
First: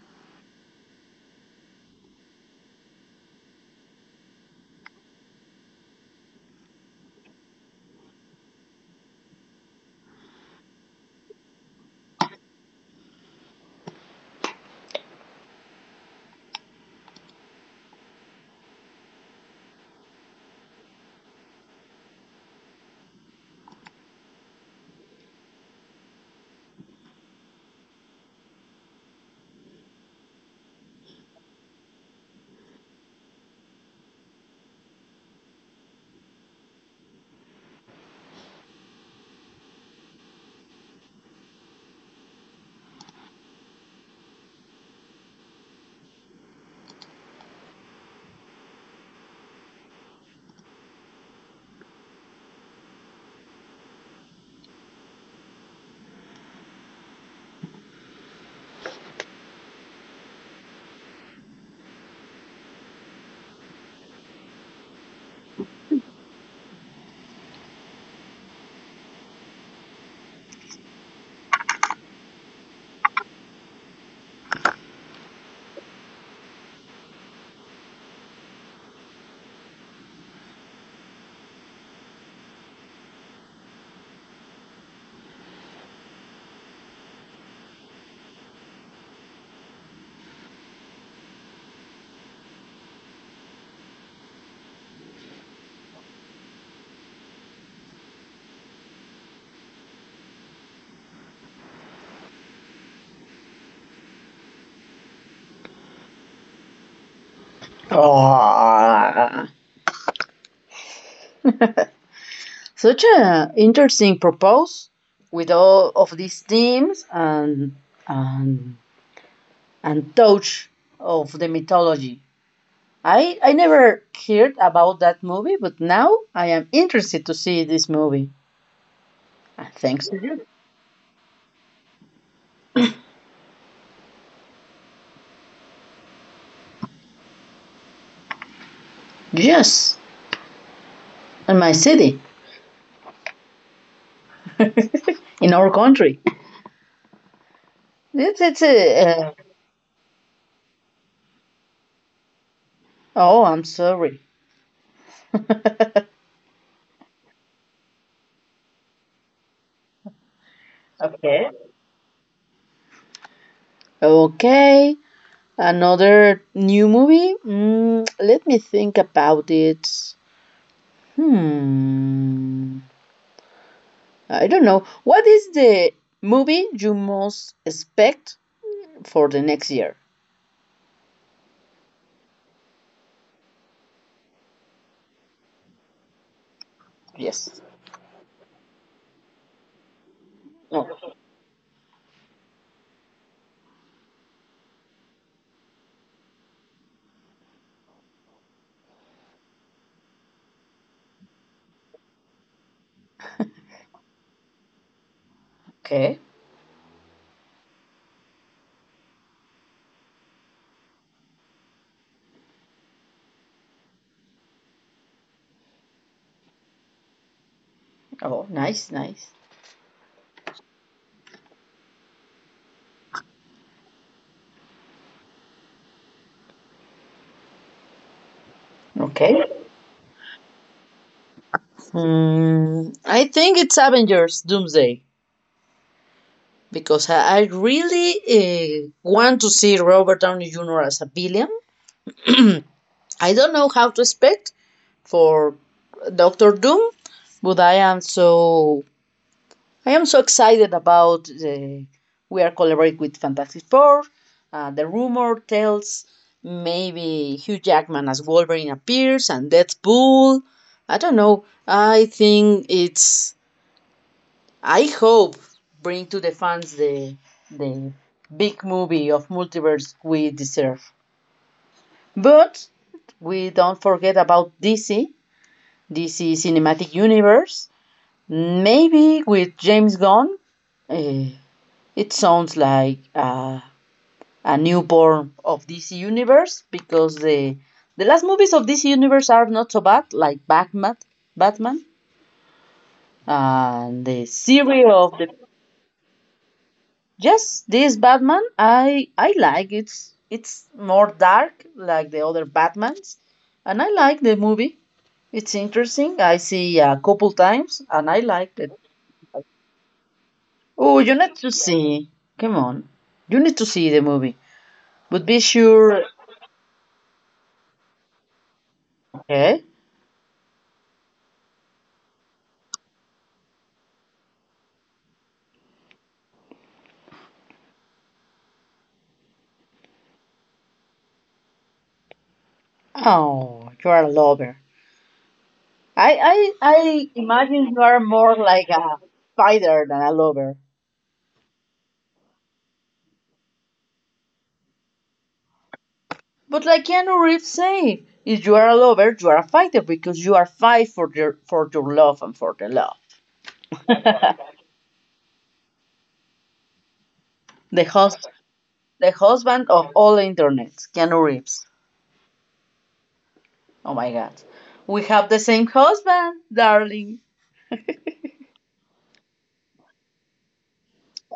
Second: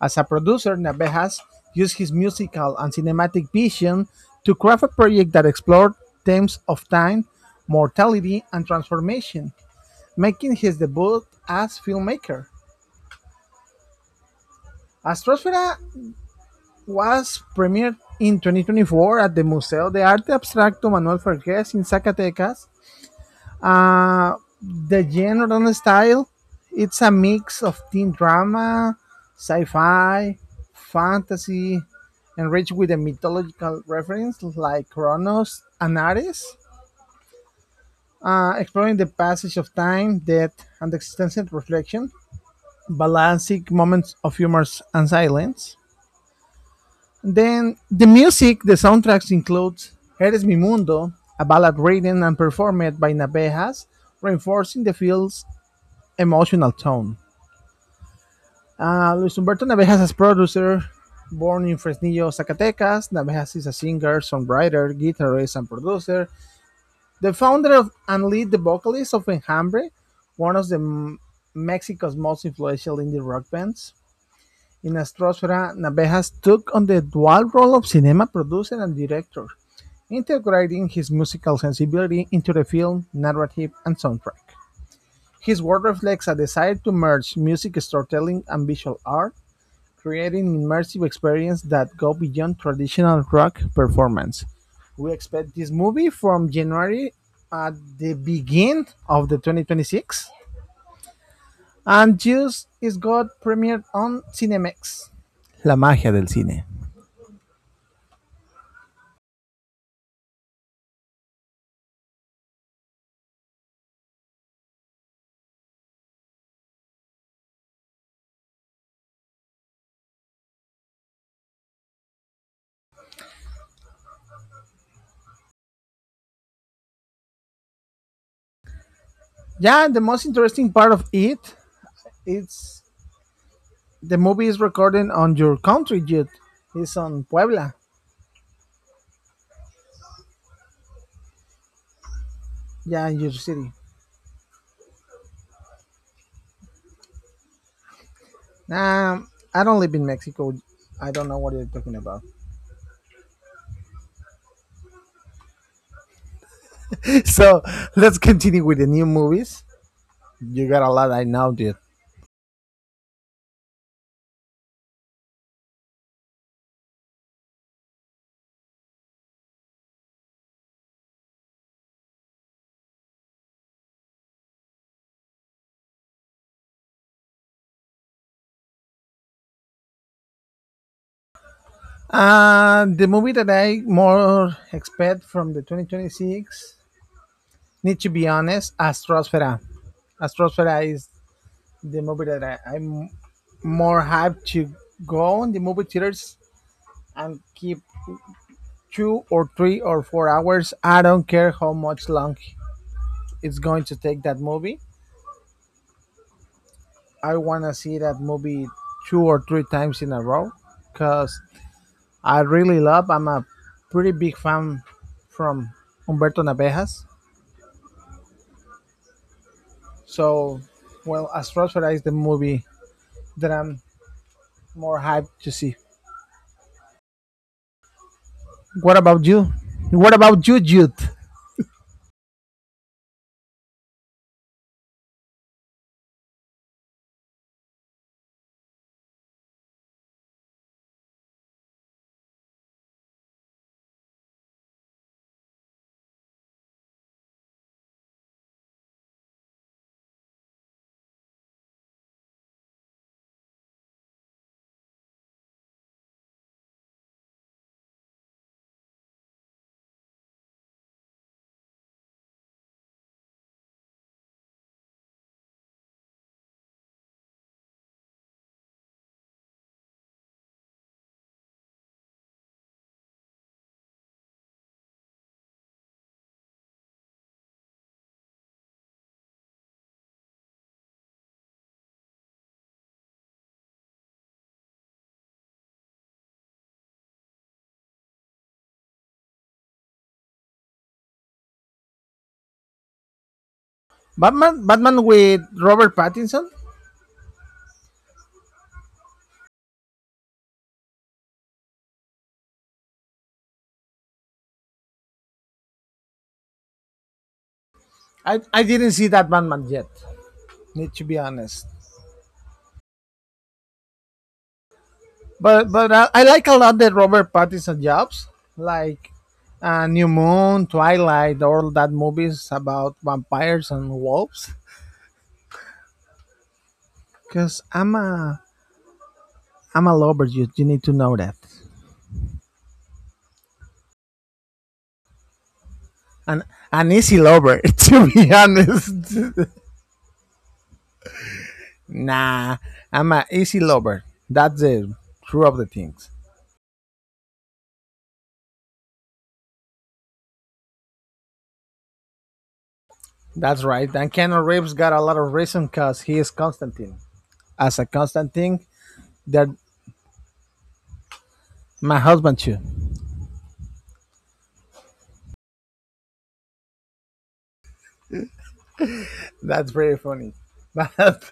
A: As a producer, Navejas used his musical and cinematic vision to craft a project that explored themes of time, mortality, and transformation, making his debut as filmmaker. Astrosfera was premiered in twenty twenty-four at the Museo de Arte Abstracto Manuel Fergues in Zacatecas. Uh, the genre and the style, it's a mix of teen drama, sci-fi, fantasy, enriched with a mythological reference like Kronos and Ares, uh, exploring the passage of time, death, and existential reflection, balancing moments of humor and silence. Then the music, the soundtracks includes Eres mi mundo, a ballad written and performed by Navejas, reinforcing the film's emotional tone. Uh, Luis Humberto Navejas as producer, born in Fresnillo, Zacatecas, Navejas is a singer, songwriter, guitarist, and producer. The founder of and lead the vocalist of Enjambre, one of the M- Mexico's most influential indie rock bands. In Astrosfera, Navejas took on the dual role of cinema producer and director, integrating his musical sensibility into the film, narrative, and soundtrack. His work reflects a desire to merge music storytelling and visual art, creating immersive experiences that go beyond traditional rock performance. We expect this movie from January at the beginning of the twenty twenty-six, and Juice is got premiered on Cinemex. La magia del cine.
B: Ah. Such a interesting proposal with all of these themes and and and touch of the mythology. I, I never heard about that movie, but now I am interested to see this movie. And
A: Yeah, and the
B: thanks to
A: most
B: you.
A: interesting part of it is the movie is recorded on your country, dude. It's on Puebla.
B: Yes, in my city,
A: Yeah, in your city.
B: in our country. It's, it's a,
A: Nah,
B: uh,
A: I don't live in Mexico. I don't know what you're talking about.
B: oh, I'm sorry.
A: so let's continue with the new movies. You got a lot I
B: Okay.
A: know, dude.
B: Okay, another new movie. Mm, let me think about it. Hmm. I don't know. What is the movie you most expect for the next year?
A: Uh, the movie that I more expect from the twenty twenty-six
B: Yes.
A: need to be honest, Astrosfera. Astrosfera
B: No.
A: is the movie that I, I'm more hyped to go in the movie theaters and keep two or three or four hours. I don't care how much long it's going to take that movie.
B: Okay.
A: I want to see that movie two or three times in a row because I really love. I'm a pretty big fan from Humberto Navejas.
B: Oh, nice, nice.
A: So, well, Astrosphere is the movie that I'm more hyped to see. What about
B: Okay.
A: you? What about you, Jude?
B: Mm, I think it's Avengers Doomsday because I I really uh, want to see Robert Downey Junior as a villain. I don't know how to expect for Doctor Doom, but I am so I am so excited about the we are collaborating with Fantastic Four. Uh, the rumor tells maybe Hugh Jackman as Wolverine appears and Deadpool. I don't know. I think it's. I hope bring to the fans the the big movie of multiverse we deserve. But we don't forget about D C, D C Cinematic Universe. Maybe with James Gunn, eh, It sounds like uh, a newborn of D C Universe because the the last movies of D C Universe are not so bad, like Batman, Batman, and the
A: Batman,
B: series
A: Batman
B: of the.
A: with Robert Pattinson.
B: Yes, this Batman I I like it's it's more dark like the other Batmans, and I like the movie. It's interesting. I see a couple times, and I
A: I,
B: liked
A: I
B: it.
A: didn't see that Batman yet. Need
B: Oh,
A: to
B: you
A: be
B: need to
A: honest.
B: see. Come on, you need to see the movie, but be
A: But but
B: sure.
A: I, I like a lot the Robert Pattinson jobs, like
B: Okay.
A: uh, New Moon, Twilight, all that movies about vampires and wolves. Cause I'm a I'm a lover. You you need to know that.
B: Oh, you are a lover. I,
A: An
B: I,
A: an
B: I
A: easy lover,
B: imagine you are
A: to be
B: more like a
A: honest.
B: fighter than a lover.
A: nah, I'm a easy lover. That's the true of the things.
B: But like Keanu Reeves say, if you are a lover, you are a fighter because you are fight for your for your love and for the love.
A: That's right. And Keanu Reeves got a lot of reason cause he is Constantine. As
B: The
A: a
B: host,
A: Constantine,
B: the
A: that
B: husband of all internet, Keanu Reeves.
A: my husband too.
B: Oh my God, we have the same husband, darling.
A: That's very funny. But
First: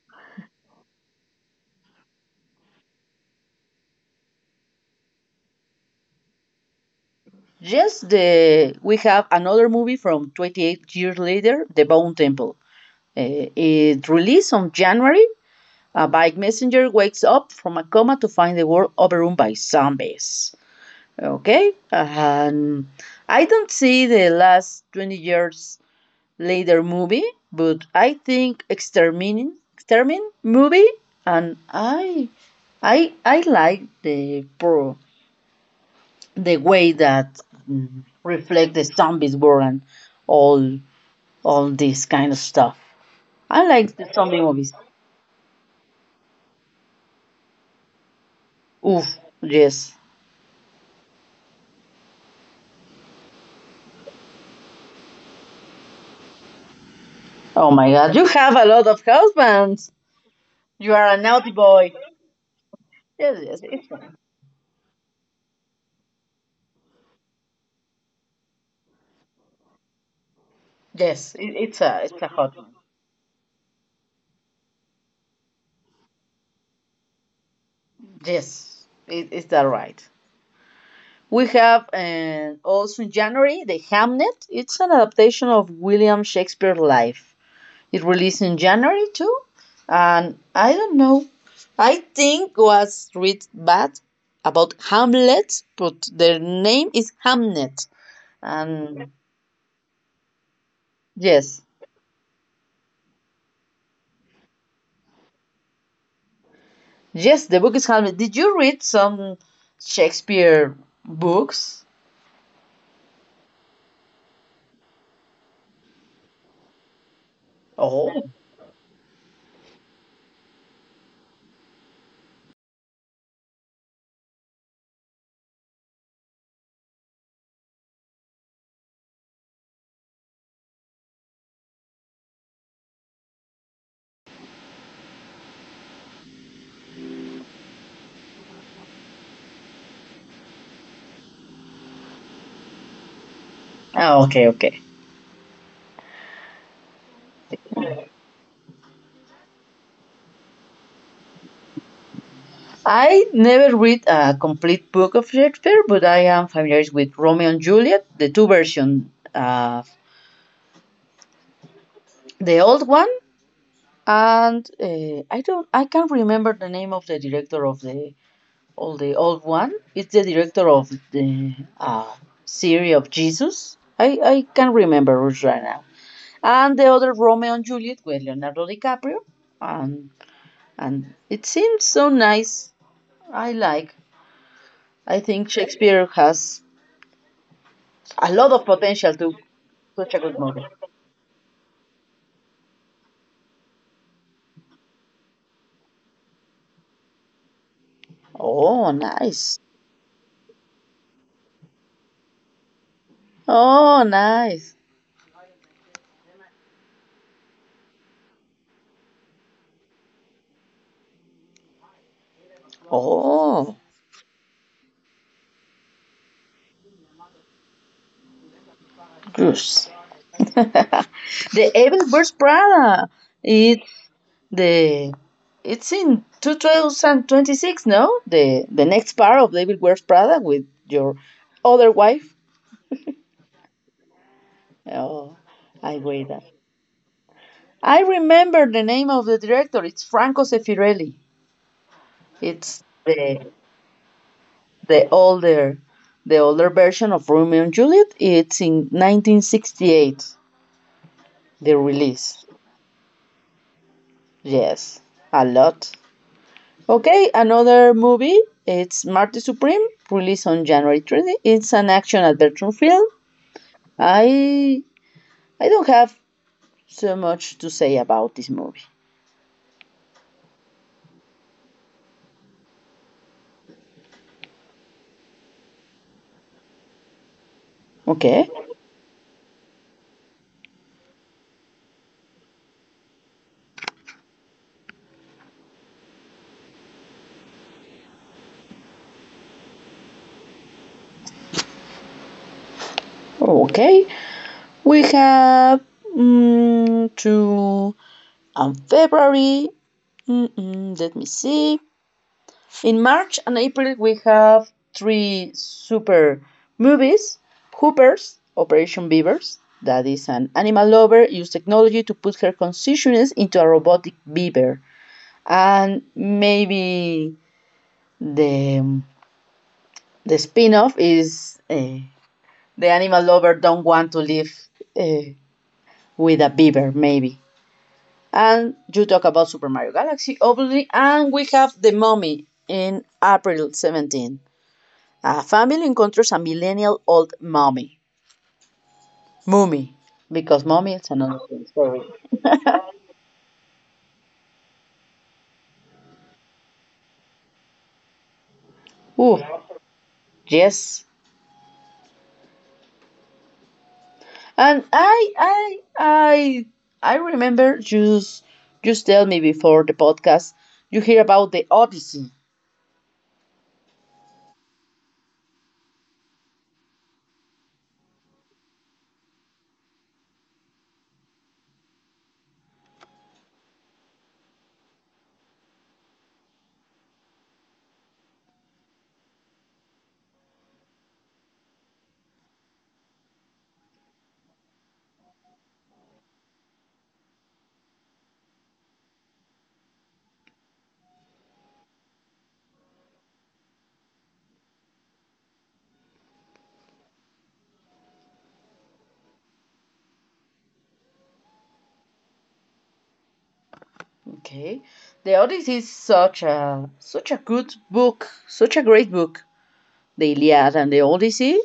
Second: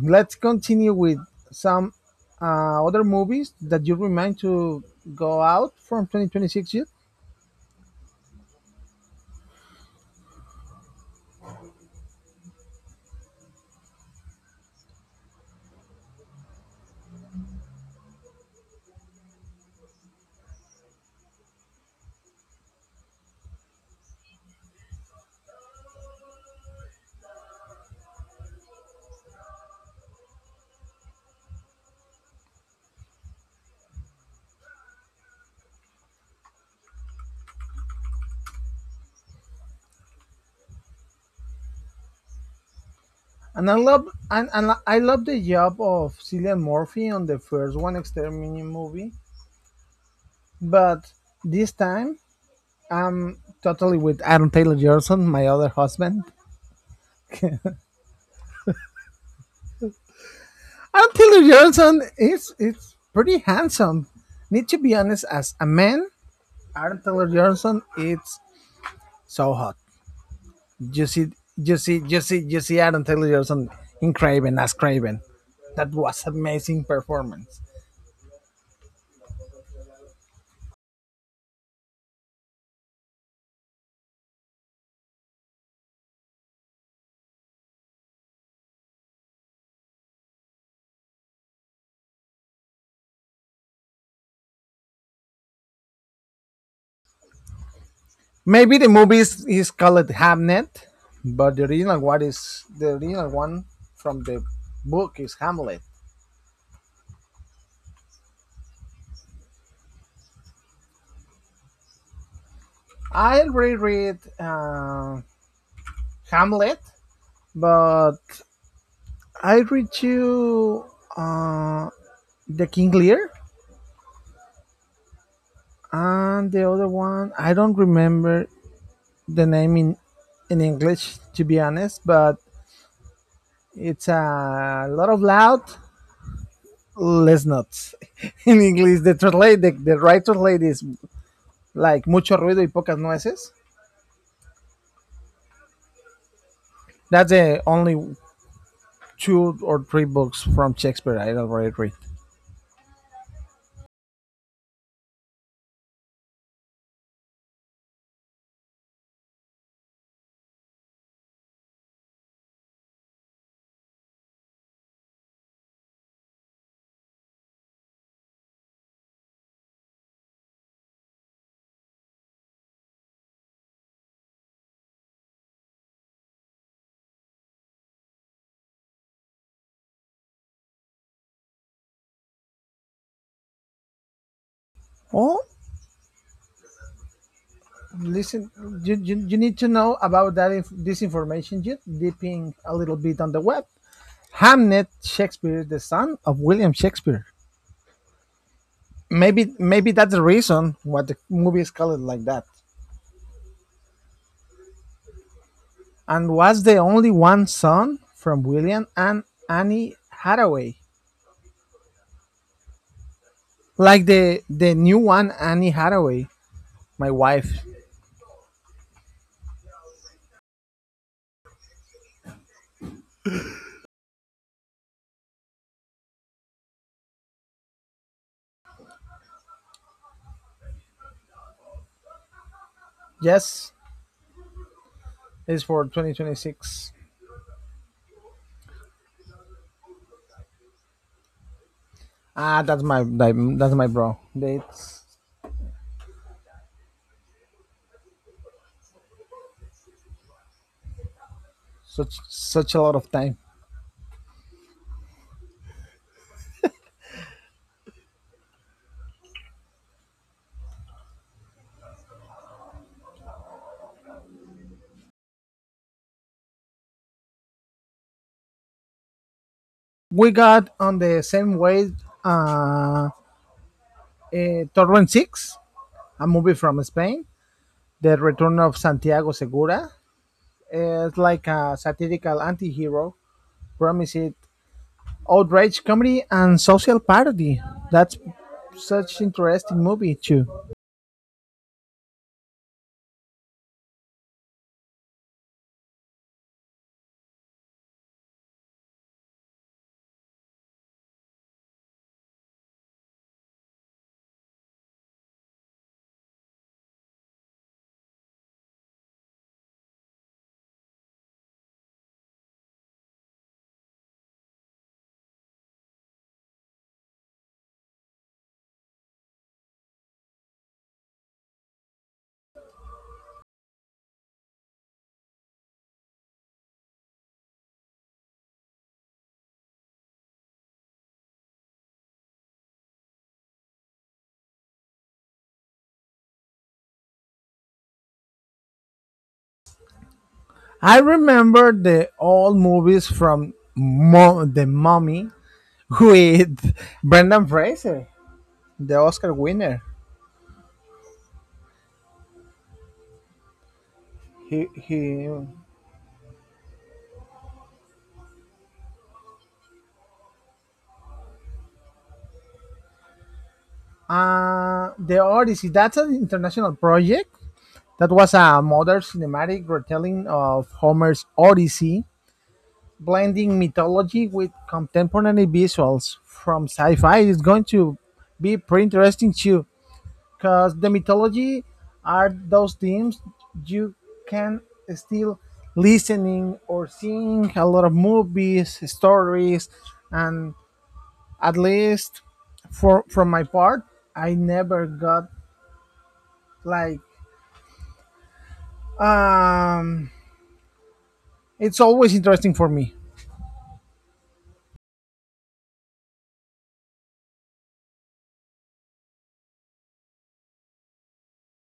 A: let's continue with some uh, other movies that you remind to go out from twenty twenty-six yet.
B: Yes, the we have another movie from twenty-eight years later, The Bone Temple. Uh, it released on January. A bike messenger wakes up from a coma to find the world overrun by zombies. Okay? Um, I don't see the last twenty years later movie, but I think Extermin, Extermin movie, and I, I, I like the pro, the way that mm, reflect the zombies world and all, all this kind of stuff. I
A: And I
B: like
A: love
B: the zombie
A: and, and
B: movies.
A: I love the job of Cillian Murphy on the first one Extermination movie,
B: Oof, yes.
A: but this time I'm totally with Aaron Taylor Johnson, my other husband.
B: Oh my god, you have a lot of husbands. You are
A: Aaron
B: a
A: Taylor
B: naughty boy.
A: Johnson is it's
B: Yes,
A: pretty
B: yes, it's
A: handsome.
B: fine.
A: Need to be honest, as a man, Aaron Taylor Johnson is so hot. You see,
B: Yes, it,
A: you
B: it's a
A: see,
B: it's
A: you
B: a
A: see,
B: hot
A: you
B: one.
A: see Aaron Taylor Johnson in Craven as Craven. That was amazing performance.
B: Yes, it, it's that right. We have uh, also in January the Hamnet. It's an adaptation of William Shakespeare's life. It released in January too, and I don't know. I think was read bad about Hamlet, but their name is Hamnet,
A: Maybe the
B: and
A: movie is, is called Hamnet, but
B: yes.
A: the original one is the original one from the book is Hamlet.
B: Yes, the book is Hamlet. Did you read some Shakespeare books?
A: I reread uh, Hamlet,
B: Oh,
A: but I read you uh, The King Lear and the other one. I don't remember the name in in English to be honest, but it's a lot of loud, less nuts. In English, the translate, the, the right translate is like mucho ruido y pocas nueces.
B: ah, okay, okay.
A: That's the only two or three books from Shakespeare I already read.
B: I never read a complete book of Shakespeare, but I am familiar with Romeo and Juliet, the two versions, uh, the old one, and uh, I don't, I can't remember the name of the director of the all the old one. It's the director of the uh, series of Jesus. I I can't remember right now. And the other Romeo and Juliet with Leonardo DiCaprio. And and it seems so nice. I like. I
A: Oh,
B: think Shakespeare has a
A: listen,
B: lot of
A: you,
B: potential
A: you,
B: to
A: you need to know
B: such a
A: about
B: good
A: that
B: movie.
A: inf- this information just dipping a little bit on the web. Hamnet Shakespeare, the son of William Shakespeare.
B: Oh,
A: Maybe
B: nice.
A: maybe that's the reason why the movie is called like that.
B: Oh, nice.
A: And was the only one son from William and Annie Hathaway.
B: Oh,
A: Like the the new one, Annie Hathaway, my wife.
B: goose. The Evil Burst Prada. It the it's in twenty twenty-six, no? The the next part of The Evil Wears Prada with your other wife.
A: Yes,
B: Oh,
A: is for
B: I wait that.
A: twenty twenty-six.
B: I remember the name of the director. It's Franco Seffirelli.
A: Ah,
B: It's
A: that's my
B: the
A: that's my bro. It's
B: the older the older version of Romeo and Juliet. It's in nineteen sixty-eight the
A: such
B: release.
A: such a lot of time.
B: Yes, a lot. Okay, another movie. It's Marty Supreme, released on January twentieth. It's an action adventure film. I I don't have so much to say about this movie.
A: We got on the same way uh, uh Torrent Six, a movie from Spain. The
B: Okay,
A: Return of Santiago Segura. It's like a satirical anti-hero. Promised outrage comedy and social parody. That's such interesting movie too.
B: okay. We have mm, two and February. Mm-mm, let me see. In March and April, we have three super movies Hoopers, Operation Beavers, that is an animal lover used technology to put her consciousness into a robotic beaver. And maybe the, the spin off is eh, The Animal Lover Don't Want to Live eh, with a Beaver, maybe. And you talk about Super Mario Galaxy, obviously, and we have The Mummy in April seventeenth. A family encounters a millennial old mummy. Mummy, because mummy
A: I
B: is another.
A: remember the old movies from Mo- the Mummy with Brendan Fraser, the Oscar
B: Ooh,
A: winner.
B: yes.
A: He
B: And
A: he.
B: I, I, I, I remember just, just tell me before the podcast. You hear about the Odyssey?
A: Uh, the Odyssey. That's an international project. That was a modern cinematic retelling of Homer's Odyssey blending mythology with contemporary visuals from sci-fi is going to be pretty interesting too because the mythology are those themes you can still listening or seeing a lot of movies stories and at least for from my part I never got like um it's always interesting for me.
B: Okay? The Odyssey is such a, such a good book, such a great book. The Iliad and the Odyssey,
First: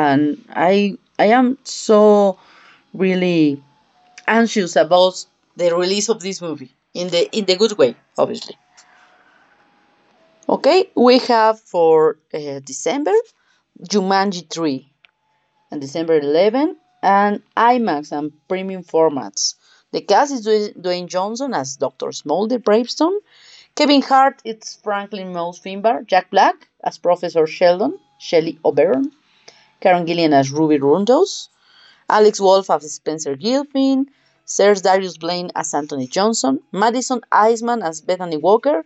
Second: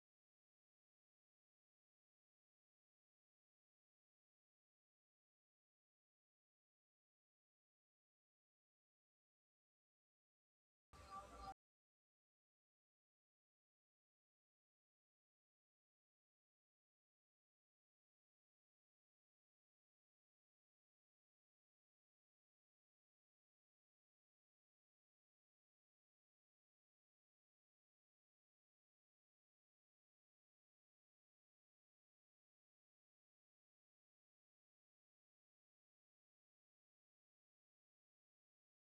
B: and I I am so really anxious about the release of this movie in the in the good way, obviously. Okay, we have for uh, December Jumanji three and December eleventh and IMAX and premium formats. The cast is Dwayne Johnson as Doctor Smolder Bravestone. Kevin Hart it's Franklin Mouse Finbar. Jack Black as Professor Sheldon. Shelley O'Beron. Karen Gillian as Ruby Rundos. Alex Wolff as Spencer Gilpin, Serge Darius Blaine as Anthony Johnson, Madison Eisman as Bethany Walker,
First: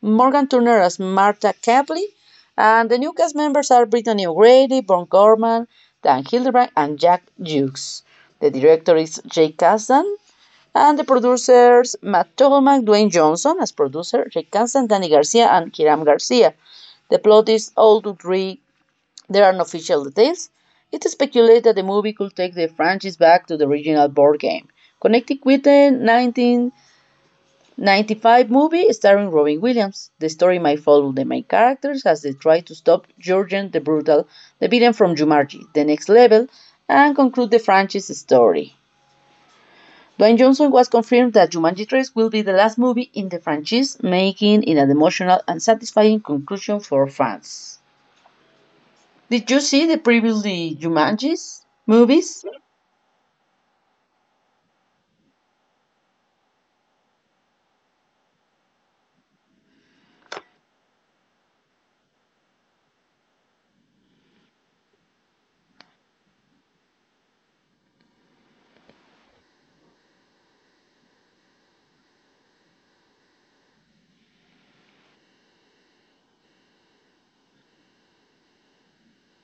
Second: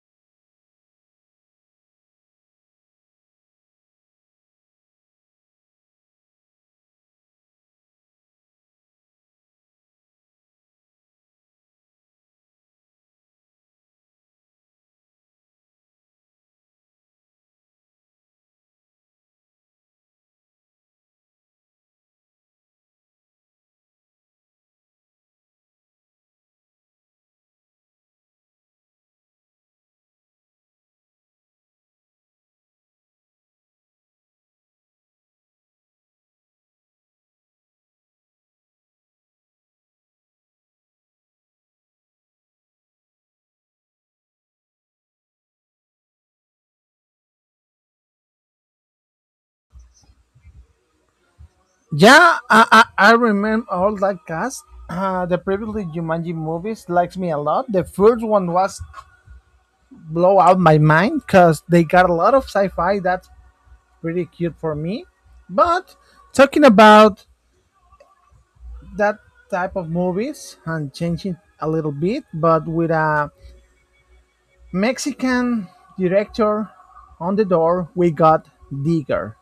B: Morgan Turner as Marta Capley, and the new cast members are Brittany O'Grady, Bon Gorman, Dan Hildebrand, and Jack Jukes. The director is Jay Kasdan, and the producers Matt Togomak, Dwayne Johnson as producer, Jay Kasdan, Danny Garcia, and Hiram Garcia. The plot is all to three there are no official details. It is speculated that the movie could take the franchise back to the original board game, connecting with the nineteen ninety-five movie starring Robin Williams. The story might follow the main characters as they try to stop Jurgen the Brutal, the villain from Jumanji, the next level, and conclude the franchise story. Dwayne Johnson was confirmed that Jumanji three will be the last movie in the franchise, making it an emotional and satisfying conclusion for fans. Did you see the previously Jumanji's
A: Yeah,
B: movies?
A: I, I, I remember all that cast. Uh, the previous Jumanji movies likes me a lot. The first one was blow out my mind because they got a lot of sci-fi. That's pretty cute for me. But talking about that type of movies and changing a little bit, but with a Mexican director on the door, we got Digger.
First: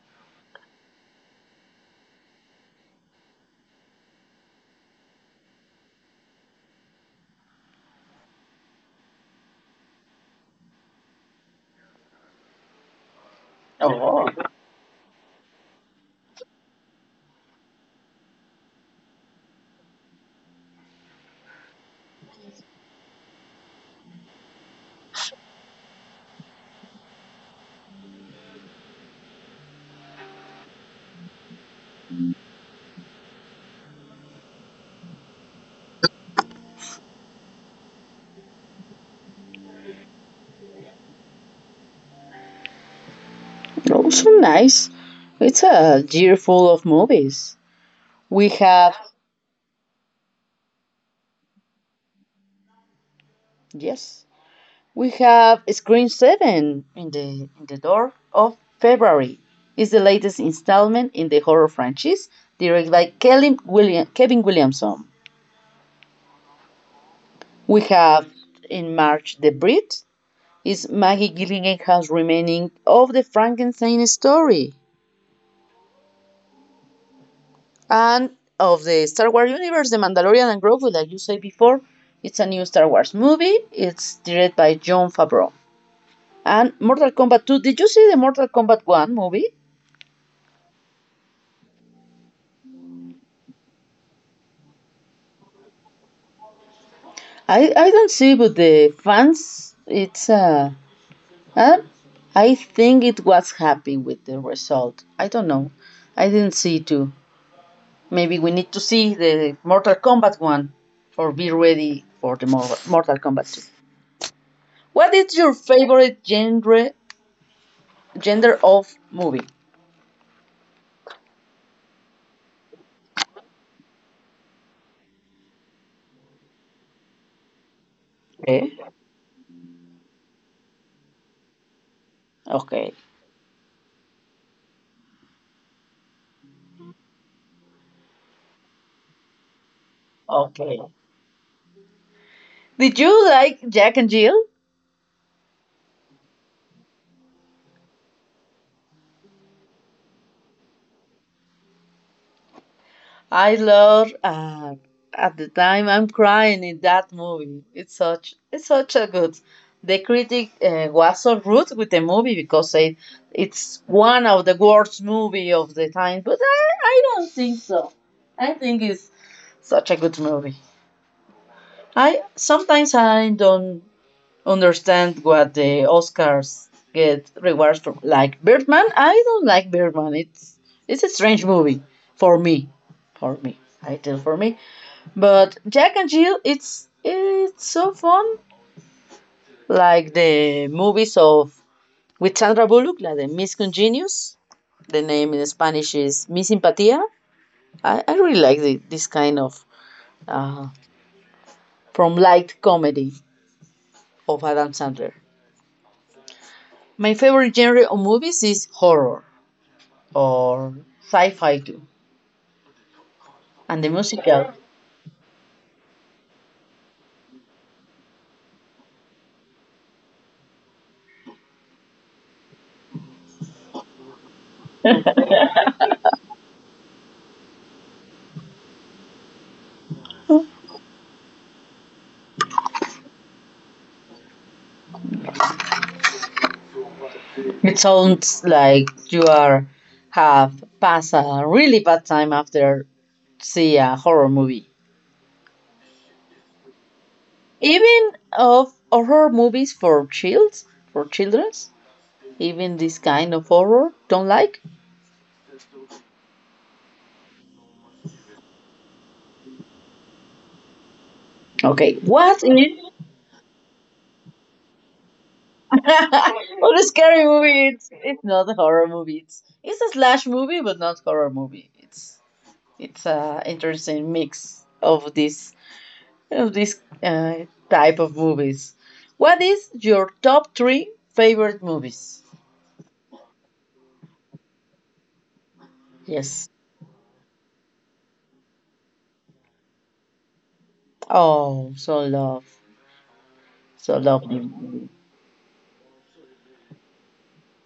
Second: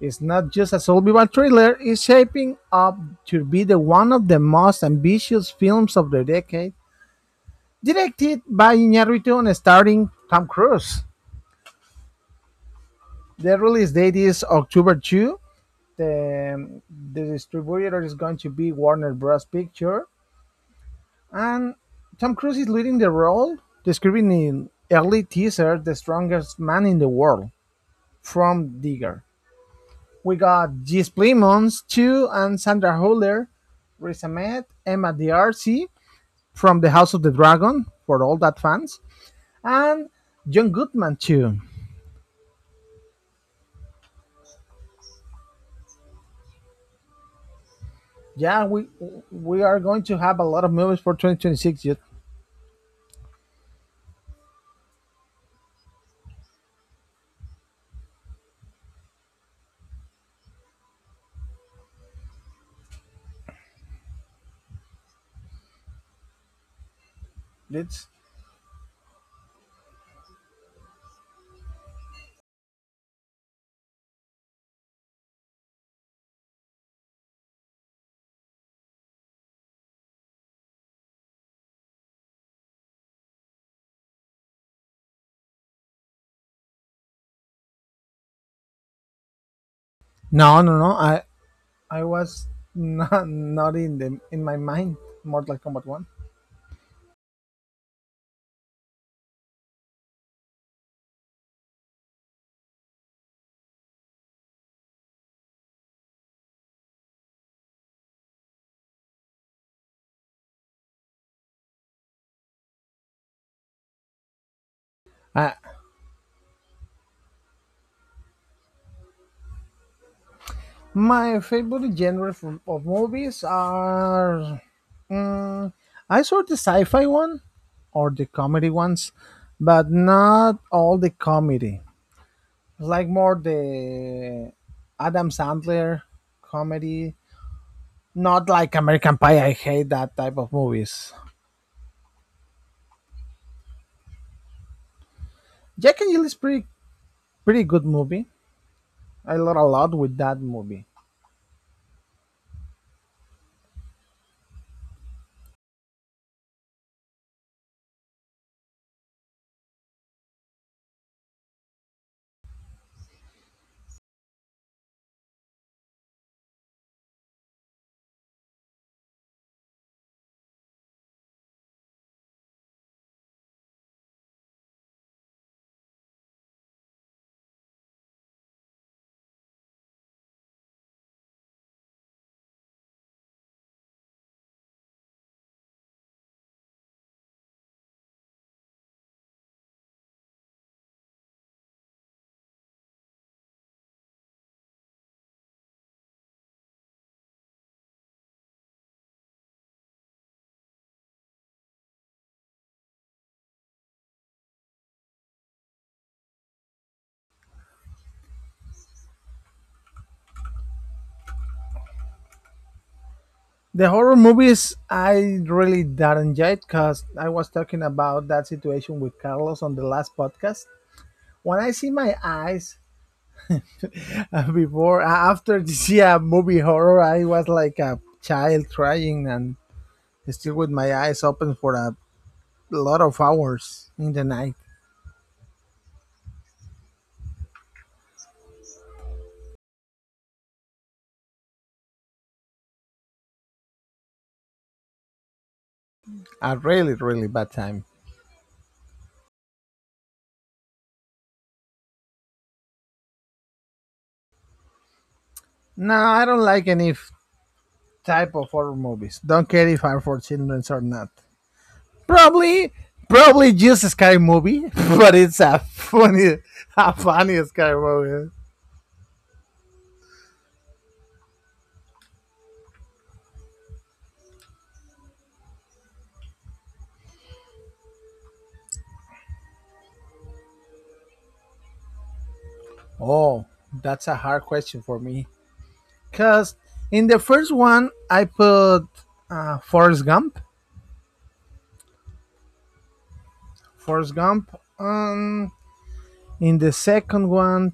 A: It's not just a survival thriller, it's shaping up to be the one of the most ambitious films of the decade. Directed by Iñárritu and starring Tom Cruise. The release date is October second. The, the distributor is going to be Warner Bros. Pictures, and Tom Cruise is leading the role, describing in early teaser the strongest man in the world from Digger. We got Gis Plimons, too, and Sandra Huller, Riz Ahmed, Emma D'Arcy from the House of the Dragon for all that fans, and John Goodman, too.
B: Oh, so nice. It's a year full of movies. We
A: Yeah, we
B: have,
A: we are going to have a lot of movies for twenty twenty-six yet.
B: yes, we have Screen seven in the, in the door of February. It's the latest installment in the horror franchise, directed by Kevin William, Kevin Williamson. We
A: Let's
B: have in March The Brit. It's Maggie Gyllenhaal's remaining of the Frankenstein story. And of the Star Wars universe, The Mandalorian and Grogu, like you said before. It's a new Star Wars movie. It's directed by Jon Favreau. And Mortal Kombat two. Did you see the Mortal Kombat one movie?
A: no, no, no. I I was not not in the in my mind. Mortal Kombat One.
B: I, I don't see, but the fans, it's uh, uh, I think it was happy with the result. I don't know. I didn't see too. Maybe we need to see the Mortal Kombat one or be ready for the Mor- Mortal Kombat two. What is
A: Uh,
B: your favorite genre? Gender of movie.
A: my favorite genre of movies are Mm, I saw the sci-fi one or the comedy
B: Okay.
A: ones, but not all the comedy.
B: Okay.
A: Like more the Adam Sandler comedy, not like American Pie. I hate that type of
B: Okay.
A: movies.
B: Did you like Jack and Jill?
A: Jack and Jill is pretty pretty good movie. I learned a lot with that movie.
B: I love. Uh, at the time, I'm crying in that movie. It's such. It's such a good. The critic uh, was so rude with the movie because it, it's one of the worst movie of the time. But I, I don't think so. I think it's such a good movie. I sometimes I don't understand what the Oscars get rewards for. Like Birdman, I don't like Birdman. It's it's a strange movie for me, for me. I tell for me. But Jack and Jill, it's it's so fun. Like the movies of with Sandra Bullock, like the Miss Congenius. The name in Spanish is Miss Simpatía. I, I really like the, this kind of uh, from light comedy of Adam Sandler. My favorite genre of movies is horror, or sci-fi too.
A: The
B: And the
A: horror
B: musical,
A: movies I really don't enjoy it because I was talking about that situation with Carlos on the last podcast. When I see my eyes uh, before uh, after to see a movie horror I was like a child crying and still with my eyes open for a lot of hours in the night.
B: it sounds like you are have passed a really bad time after see a horror movie.
A: A really really bad time.
B: Even of horror movies for childs, for childrens, even this kind of horror don't like.
A: No, I don't like any f- type of horror movies, don't care if are for children or not.
B: Okay, what is
A: probably probably just a scary movie but it's a funny
B: what a
A: a
B: scary
A: funny
B: movie?
A: scary
B: It's
A: movie.
B: it's not a horror movie. It's it's a slash movie, but not horror movie. It's it's a interesting mix of these of this uh, type of movies. What is your top three favorite movies?
A: Oh, that's a hard question for me because
B: Yes.
A: in the first one I put uh, Forrest Gump.
B: Oh, so love, so
A: Forrest Gump.
B: lovely.
A: Um, in the second one,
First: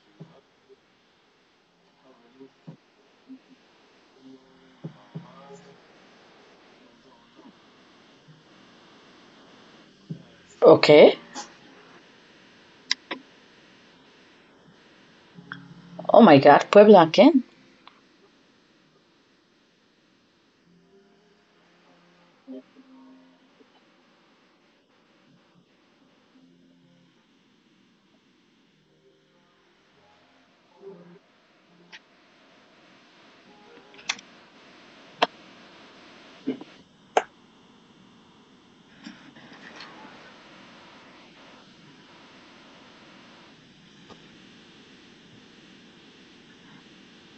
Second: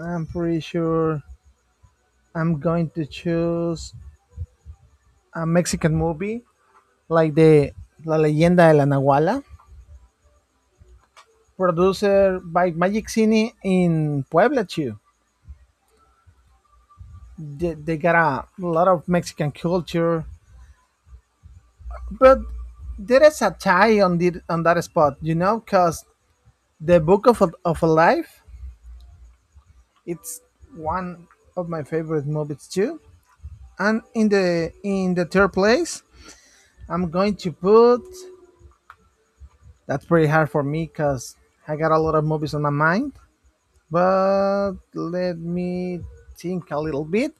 A: I'm pretty sure I'm going to choose a Mexican movie like the La Leyenda de la Nahuala,
B: Okay.
A: produced by Magic Cine in Puebla too.
B: Oh my God, Puebla again.
A: They, they got a lot of Mexican culture, but there is a tie on the on that spot, you know, because the Book of a, of a Life, it's one of my favorite movies too. And in the in the third place, I'm going to put. That's pretty hard for me because I got a lot of movies on my mind. But let me think a little bit.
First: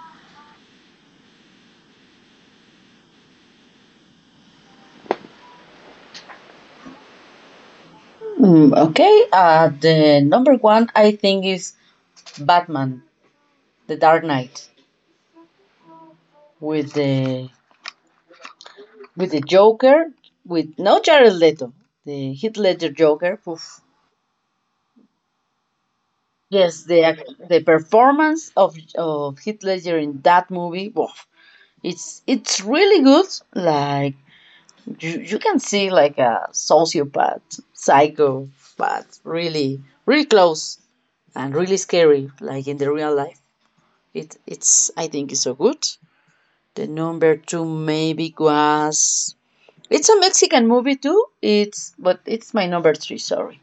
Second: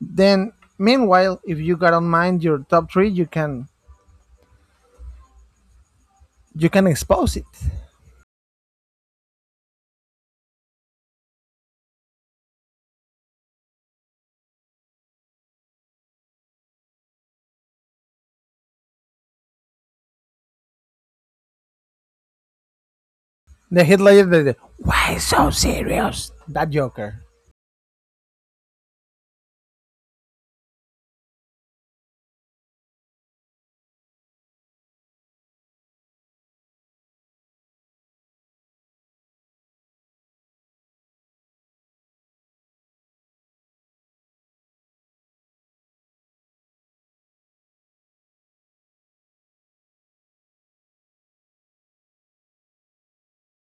A: Then, meanwhile, if you got on mind your top three, you can you can expose it.
B: Mm, okay. Uh, the number one I think is Batman, The Dark Knight, with the with the Joker, with no Jared Leto, the Heath Ledger Joker. Oof.
A: The headliner, the, the why so serious? That
B: Yes, the
A: Joker.
B: the performance of of Heath Ledger in that movie. Woof. it's it's really good, like you, you can see like a sociopath psychopath really really close and really scary like in the real life. It it's I think it's so good. The number two maybe was, it's a Mexican movie too, it's but it's my number three, sorry.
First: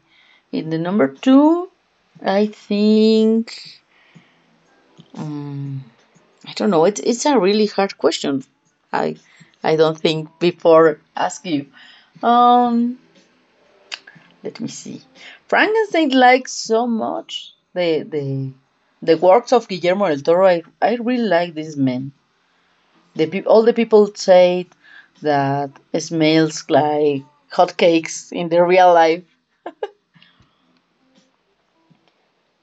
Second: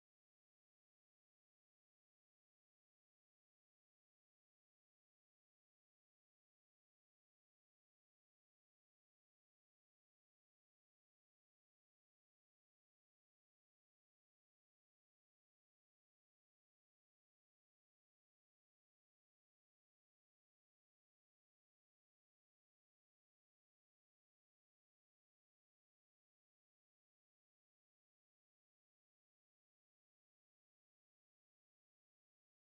B: In the number two I think um, I don't know, it's, it's a really hard question. i i don't think before ask you. Um, Let me see. Frankenstein like so much the the the works of Guillermo del Toro. I, I really like this man. The peop all the people say that it smells like hotcakes in the real life,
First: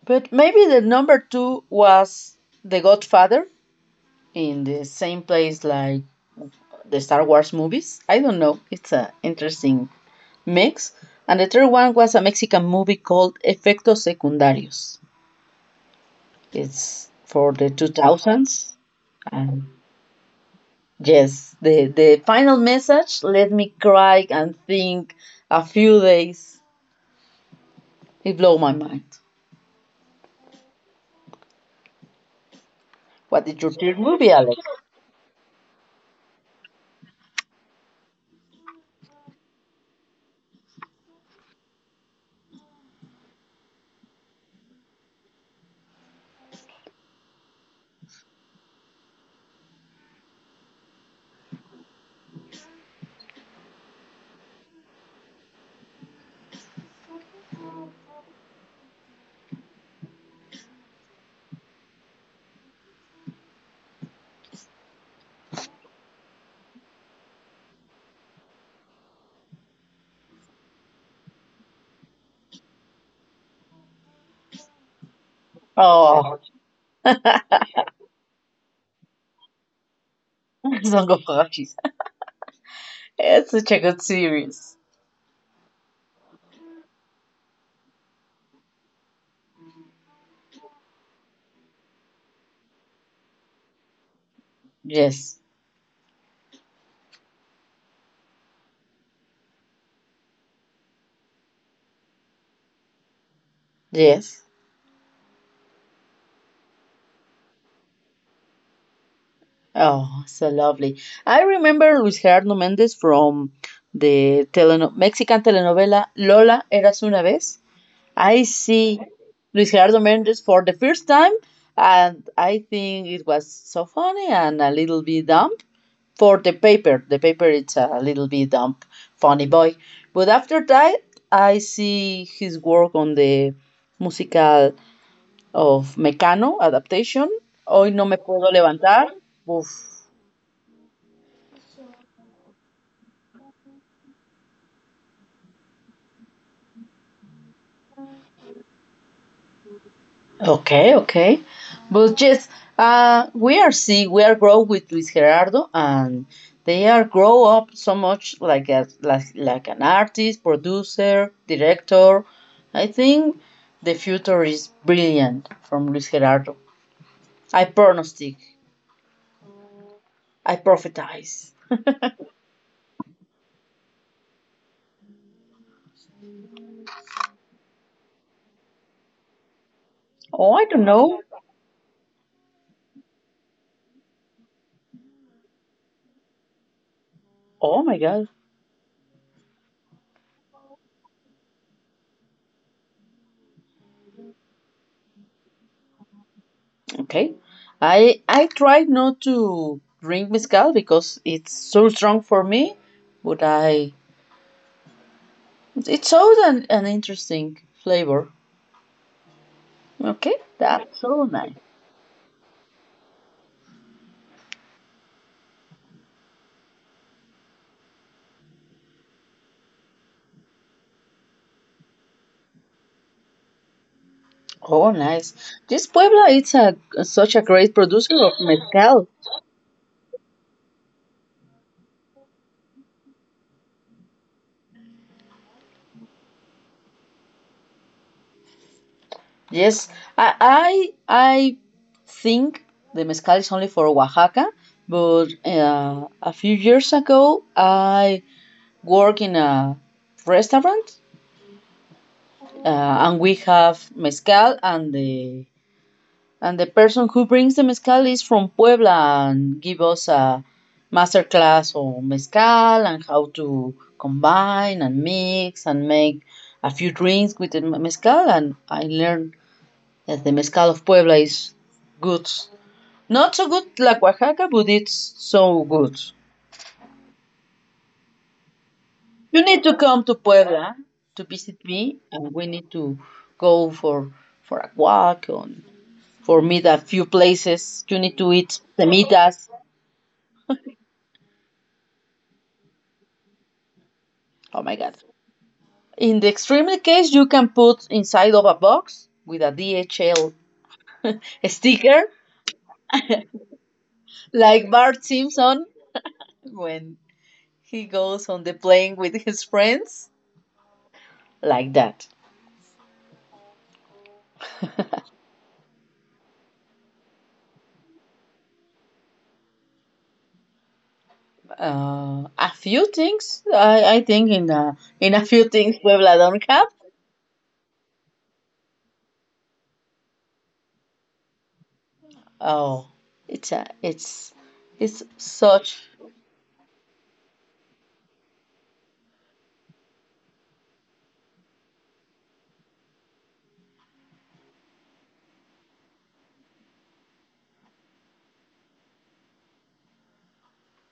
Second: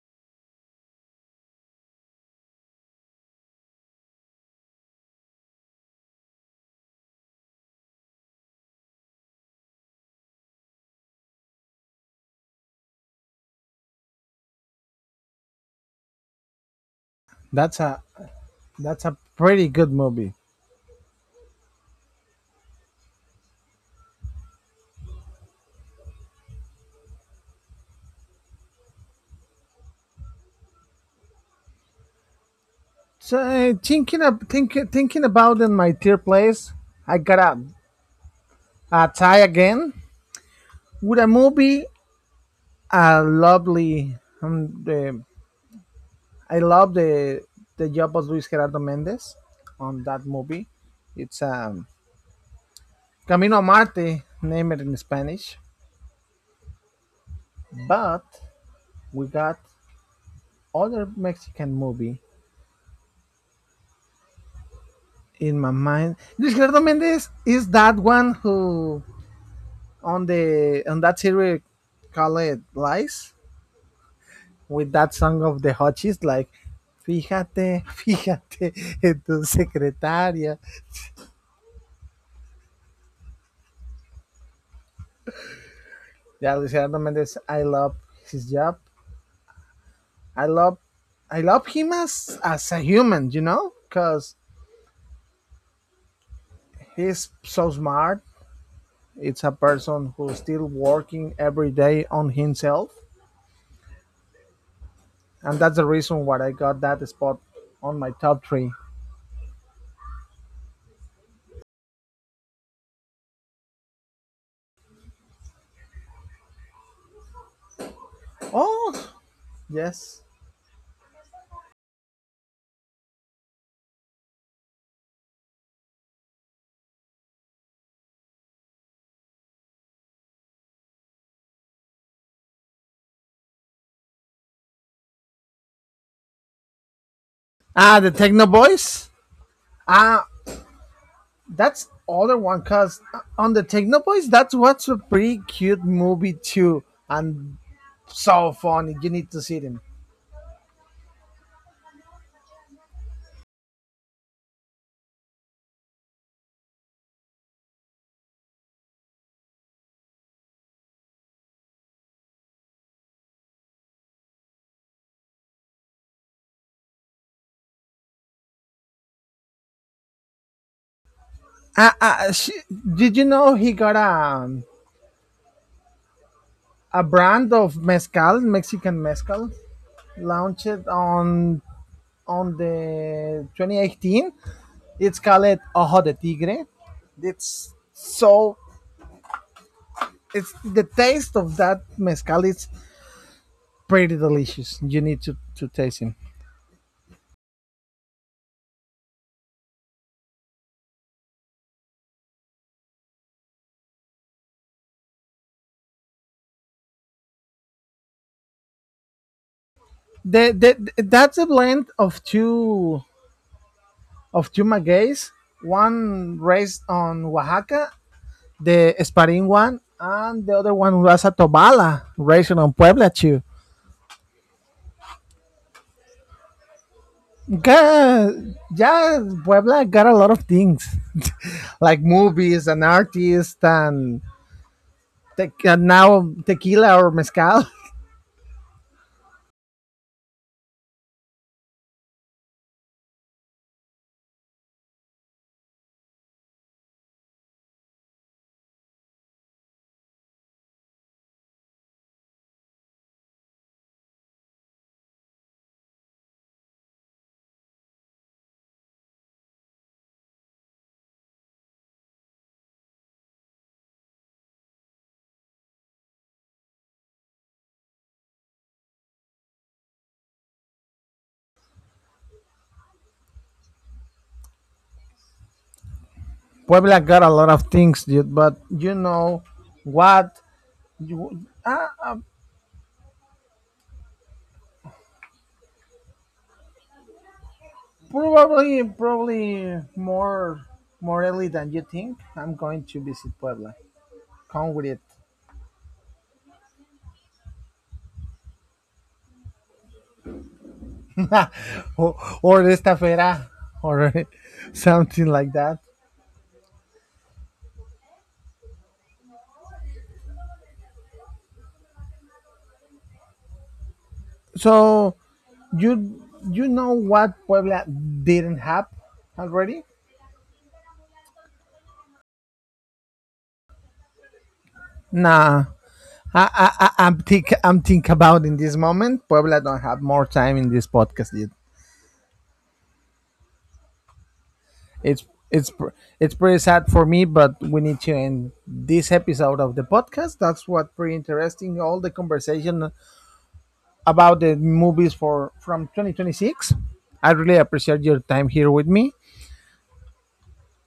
B: but maybe the number two was The Godfather in the same place like the Star Wars movies. I don't know. It's an interesting mix. And the third one was a Mexican movie called Efectos Secundarios. It's for the
A: That's a
B: two thousands.
A: that's a
B: And
A: pretty good movie.
B: yes, the, the final message let me cry and think a few days. It blew my mind.
A: So
B: What did your
A: uh,
B: third
A: thinking
B: movie,
A: of
B: Alex?
A: think, thinking about in my tier place, I got a, a tie again with a movie a lovely. Um, the, I love the the job of Luis Gerardo Mendez on that movie. It's um, Camino a Marte, name it in Spanish. But we got other Mexican movie in my mind. Luis Gerardo Mendez is that one who on the on that series call it Lies with that song of the Hotchis
B: Oh,
A: like Fíjate, fíjate en tu secretaria.
B: Song of Achilles. It's such a good series.
A: Yeah, Luis Gerardo Mendez, I love his job. I love, I love him as as a human, you know, because
B: Yes,
A: he's so smart. It's a person who's still working every day on himself,
B: yes.
A: and that's the reason why I got that spot on my top three.
B: Oh, so lovely. I remember Luis Gerardo Mendez from the teleno- Mexican telenovela Lola Eras Una Vez. I see
A: Oh,
B: Luis Gerardo
A: yes.
B: Mendez for the first time, and I think it was so funny and a little bit dumb for the paper. The paper it's a little bit dumb, funny boy. But after that, I see his work on the musical of Mecano adaptation. Hoy
A: Ah,
B: no
A: the
B: me
A: Techno
B: puedo
A: Boys.
B: levantar. Uf.
A: Ah, that's other one. Cause on the Techno Boys, that's what's a pretty cute movie too, and so funny. You need to see them.
B: Okay, okay. But yes, uh, we are seeing, we are grow with Luis Gerardo and they are grow up so much like a, like, like an artist, producer, director. I think the future is brilliant from Luis Gerardo. I pronostic, I prophetize.
A: Uh, uh, she, did you know he got a a brand of mezcal, Mexican mezcal,
B: Oh, I
A: launched
B: don't know.
A: on on the twenty eighteen. It's called Ojo de Tigre. It's
B: Oh my God.
A: so it's the taste of that mezcal is pretty delicious. You need to, to taste him.
B: Okay. I I try not to drink mezcal because it's so strong for me, but I It shows an, an interesting flavor. Okay,
A: The,
B: that's
A: the,
B: so
A: that's a
B: nice.
A: blend of two of two magueys, one raised on Oaxaca the sparring one, and the other one was a Tobala racing on Puebla too.
B: Oh, nice. This Puebla is a, such a great producer of
A: God,
B: mezcal.
A: yeah, Puebla got a lot of things like movies and artists and, te- and now tequila or mezcal.
B: Yes, I, I, I think the mezcal is only for Oaxaca, but uh, a few years ago I work in a restaurant uh, and we have mezcal and the And the person who brings the mezcal is from Puebla and give us a master class on mezcal and how to combine and mix and make a few drinks with the mezcal. And I learned that the mezcal of Puebla is good. Not so good like Oaxaca, but it's so good.
A: Puebla got a lot of things, dude. But you know
B: You need to come to
A: what?
B: Puebla to
A: You,
B: visit me,
A: uh,
B: and we need to go for for a walk and for meet a few places. You need to eat
A: probably,
B: semitas.
A: probably more, more early than you think. I'm going to visit Puebla.
B: Oh my
A: Come with
B: God.
A: it.
B: In the extreme case, you can put inside of a box with a D H L sticker,
A: or, or estafera or
B: like Bart
A: something like
B: Simpson
A: that.
B: when he goes on the plane with his friends, like that.
A: So you you know what Puebla didn't have already?
B: Uh, a few things I, I think in a, in a few
A: Nah,
B: things Puebla don't
A: I
B: have.
A: I, I I'm think I'm think about in this moment. Puebla don't have more time in this podcast dude.
B: Oh, it's a, it's it's
A: It's it's
B: such.
A: pr- it's pretty sad for me, but we need to end this episode of the podcast. That's what pretty interesting. All the conversation about the movies for from twenty twenty-six. I really appreciate your time here with me.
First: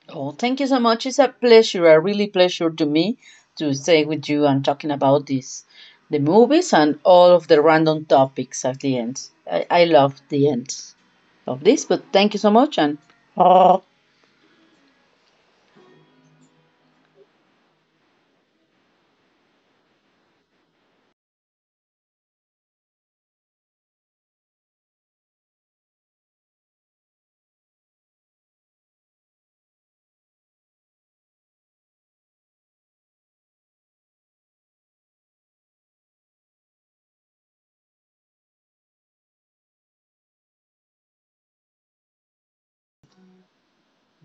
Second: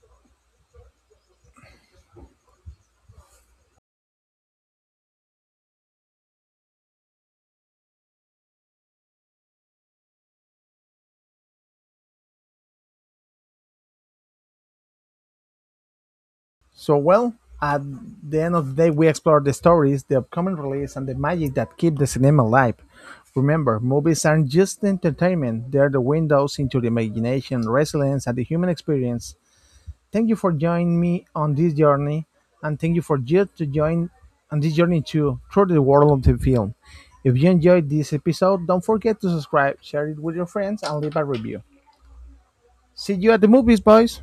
B: Oh, thank you so much. It's a pleasure, a really pleasure to me to stay with you and talking about this, the movies and all of the random topics at the end. I, I love the end of this, but thank you so much and
A: So well, at the end of the day, we explore the stories, the upcoming release, and the magic that keep the cinema alive. Remember, movies aren't just entertainment; they're the windows into the imagination, resilience, and the human experience. Thank you for joining me on this journey, and thank you for you to join on this journey too through the world of the film. If you enjoyed this episode, don't forget to subscribe, share it with your friends, and leave a review. See you at the movies, boys.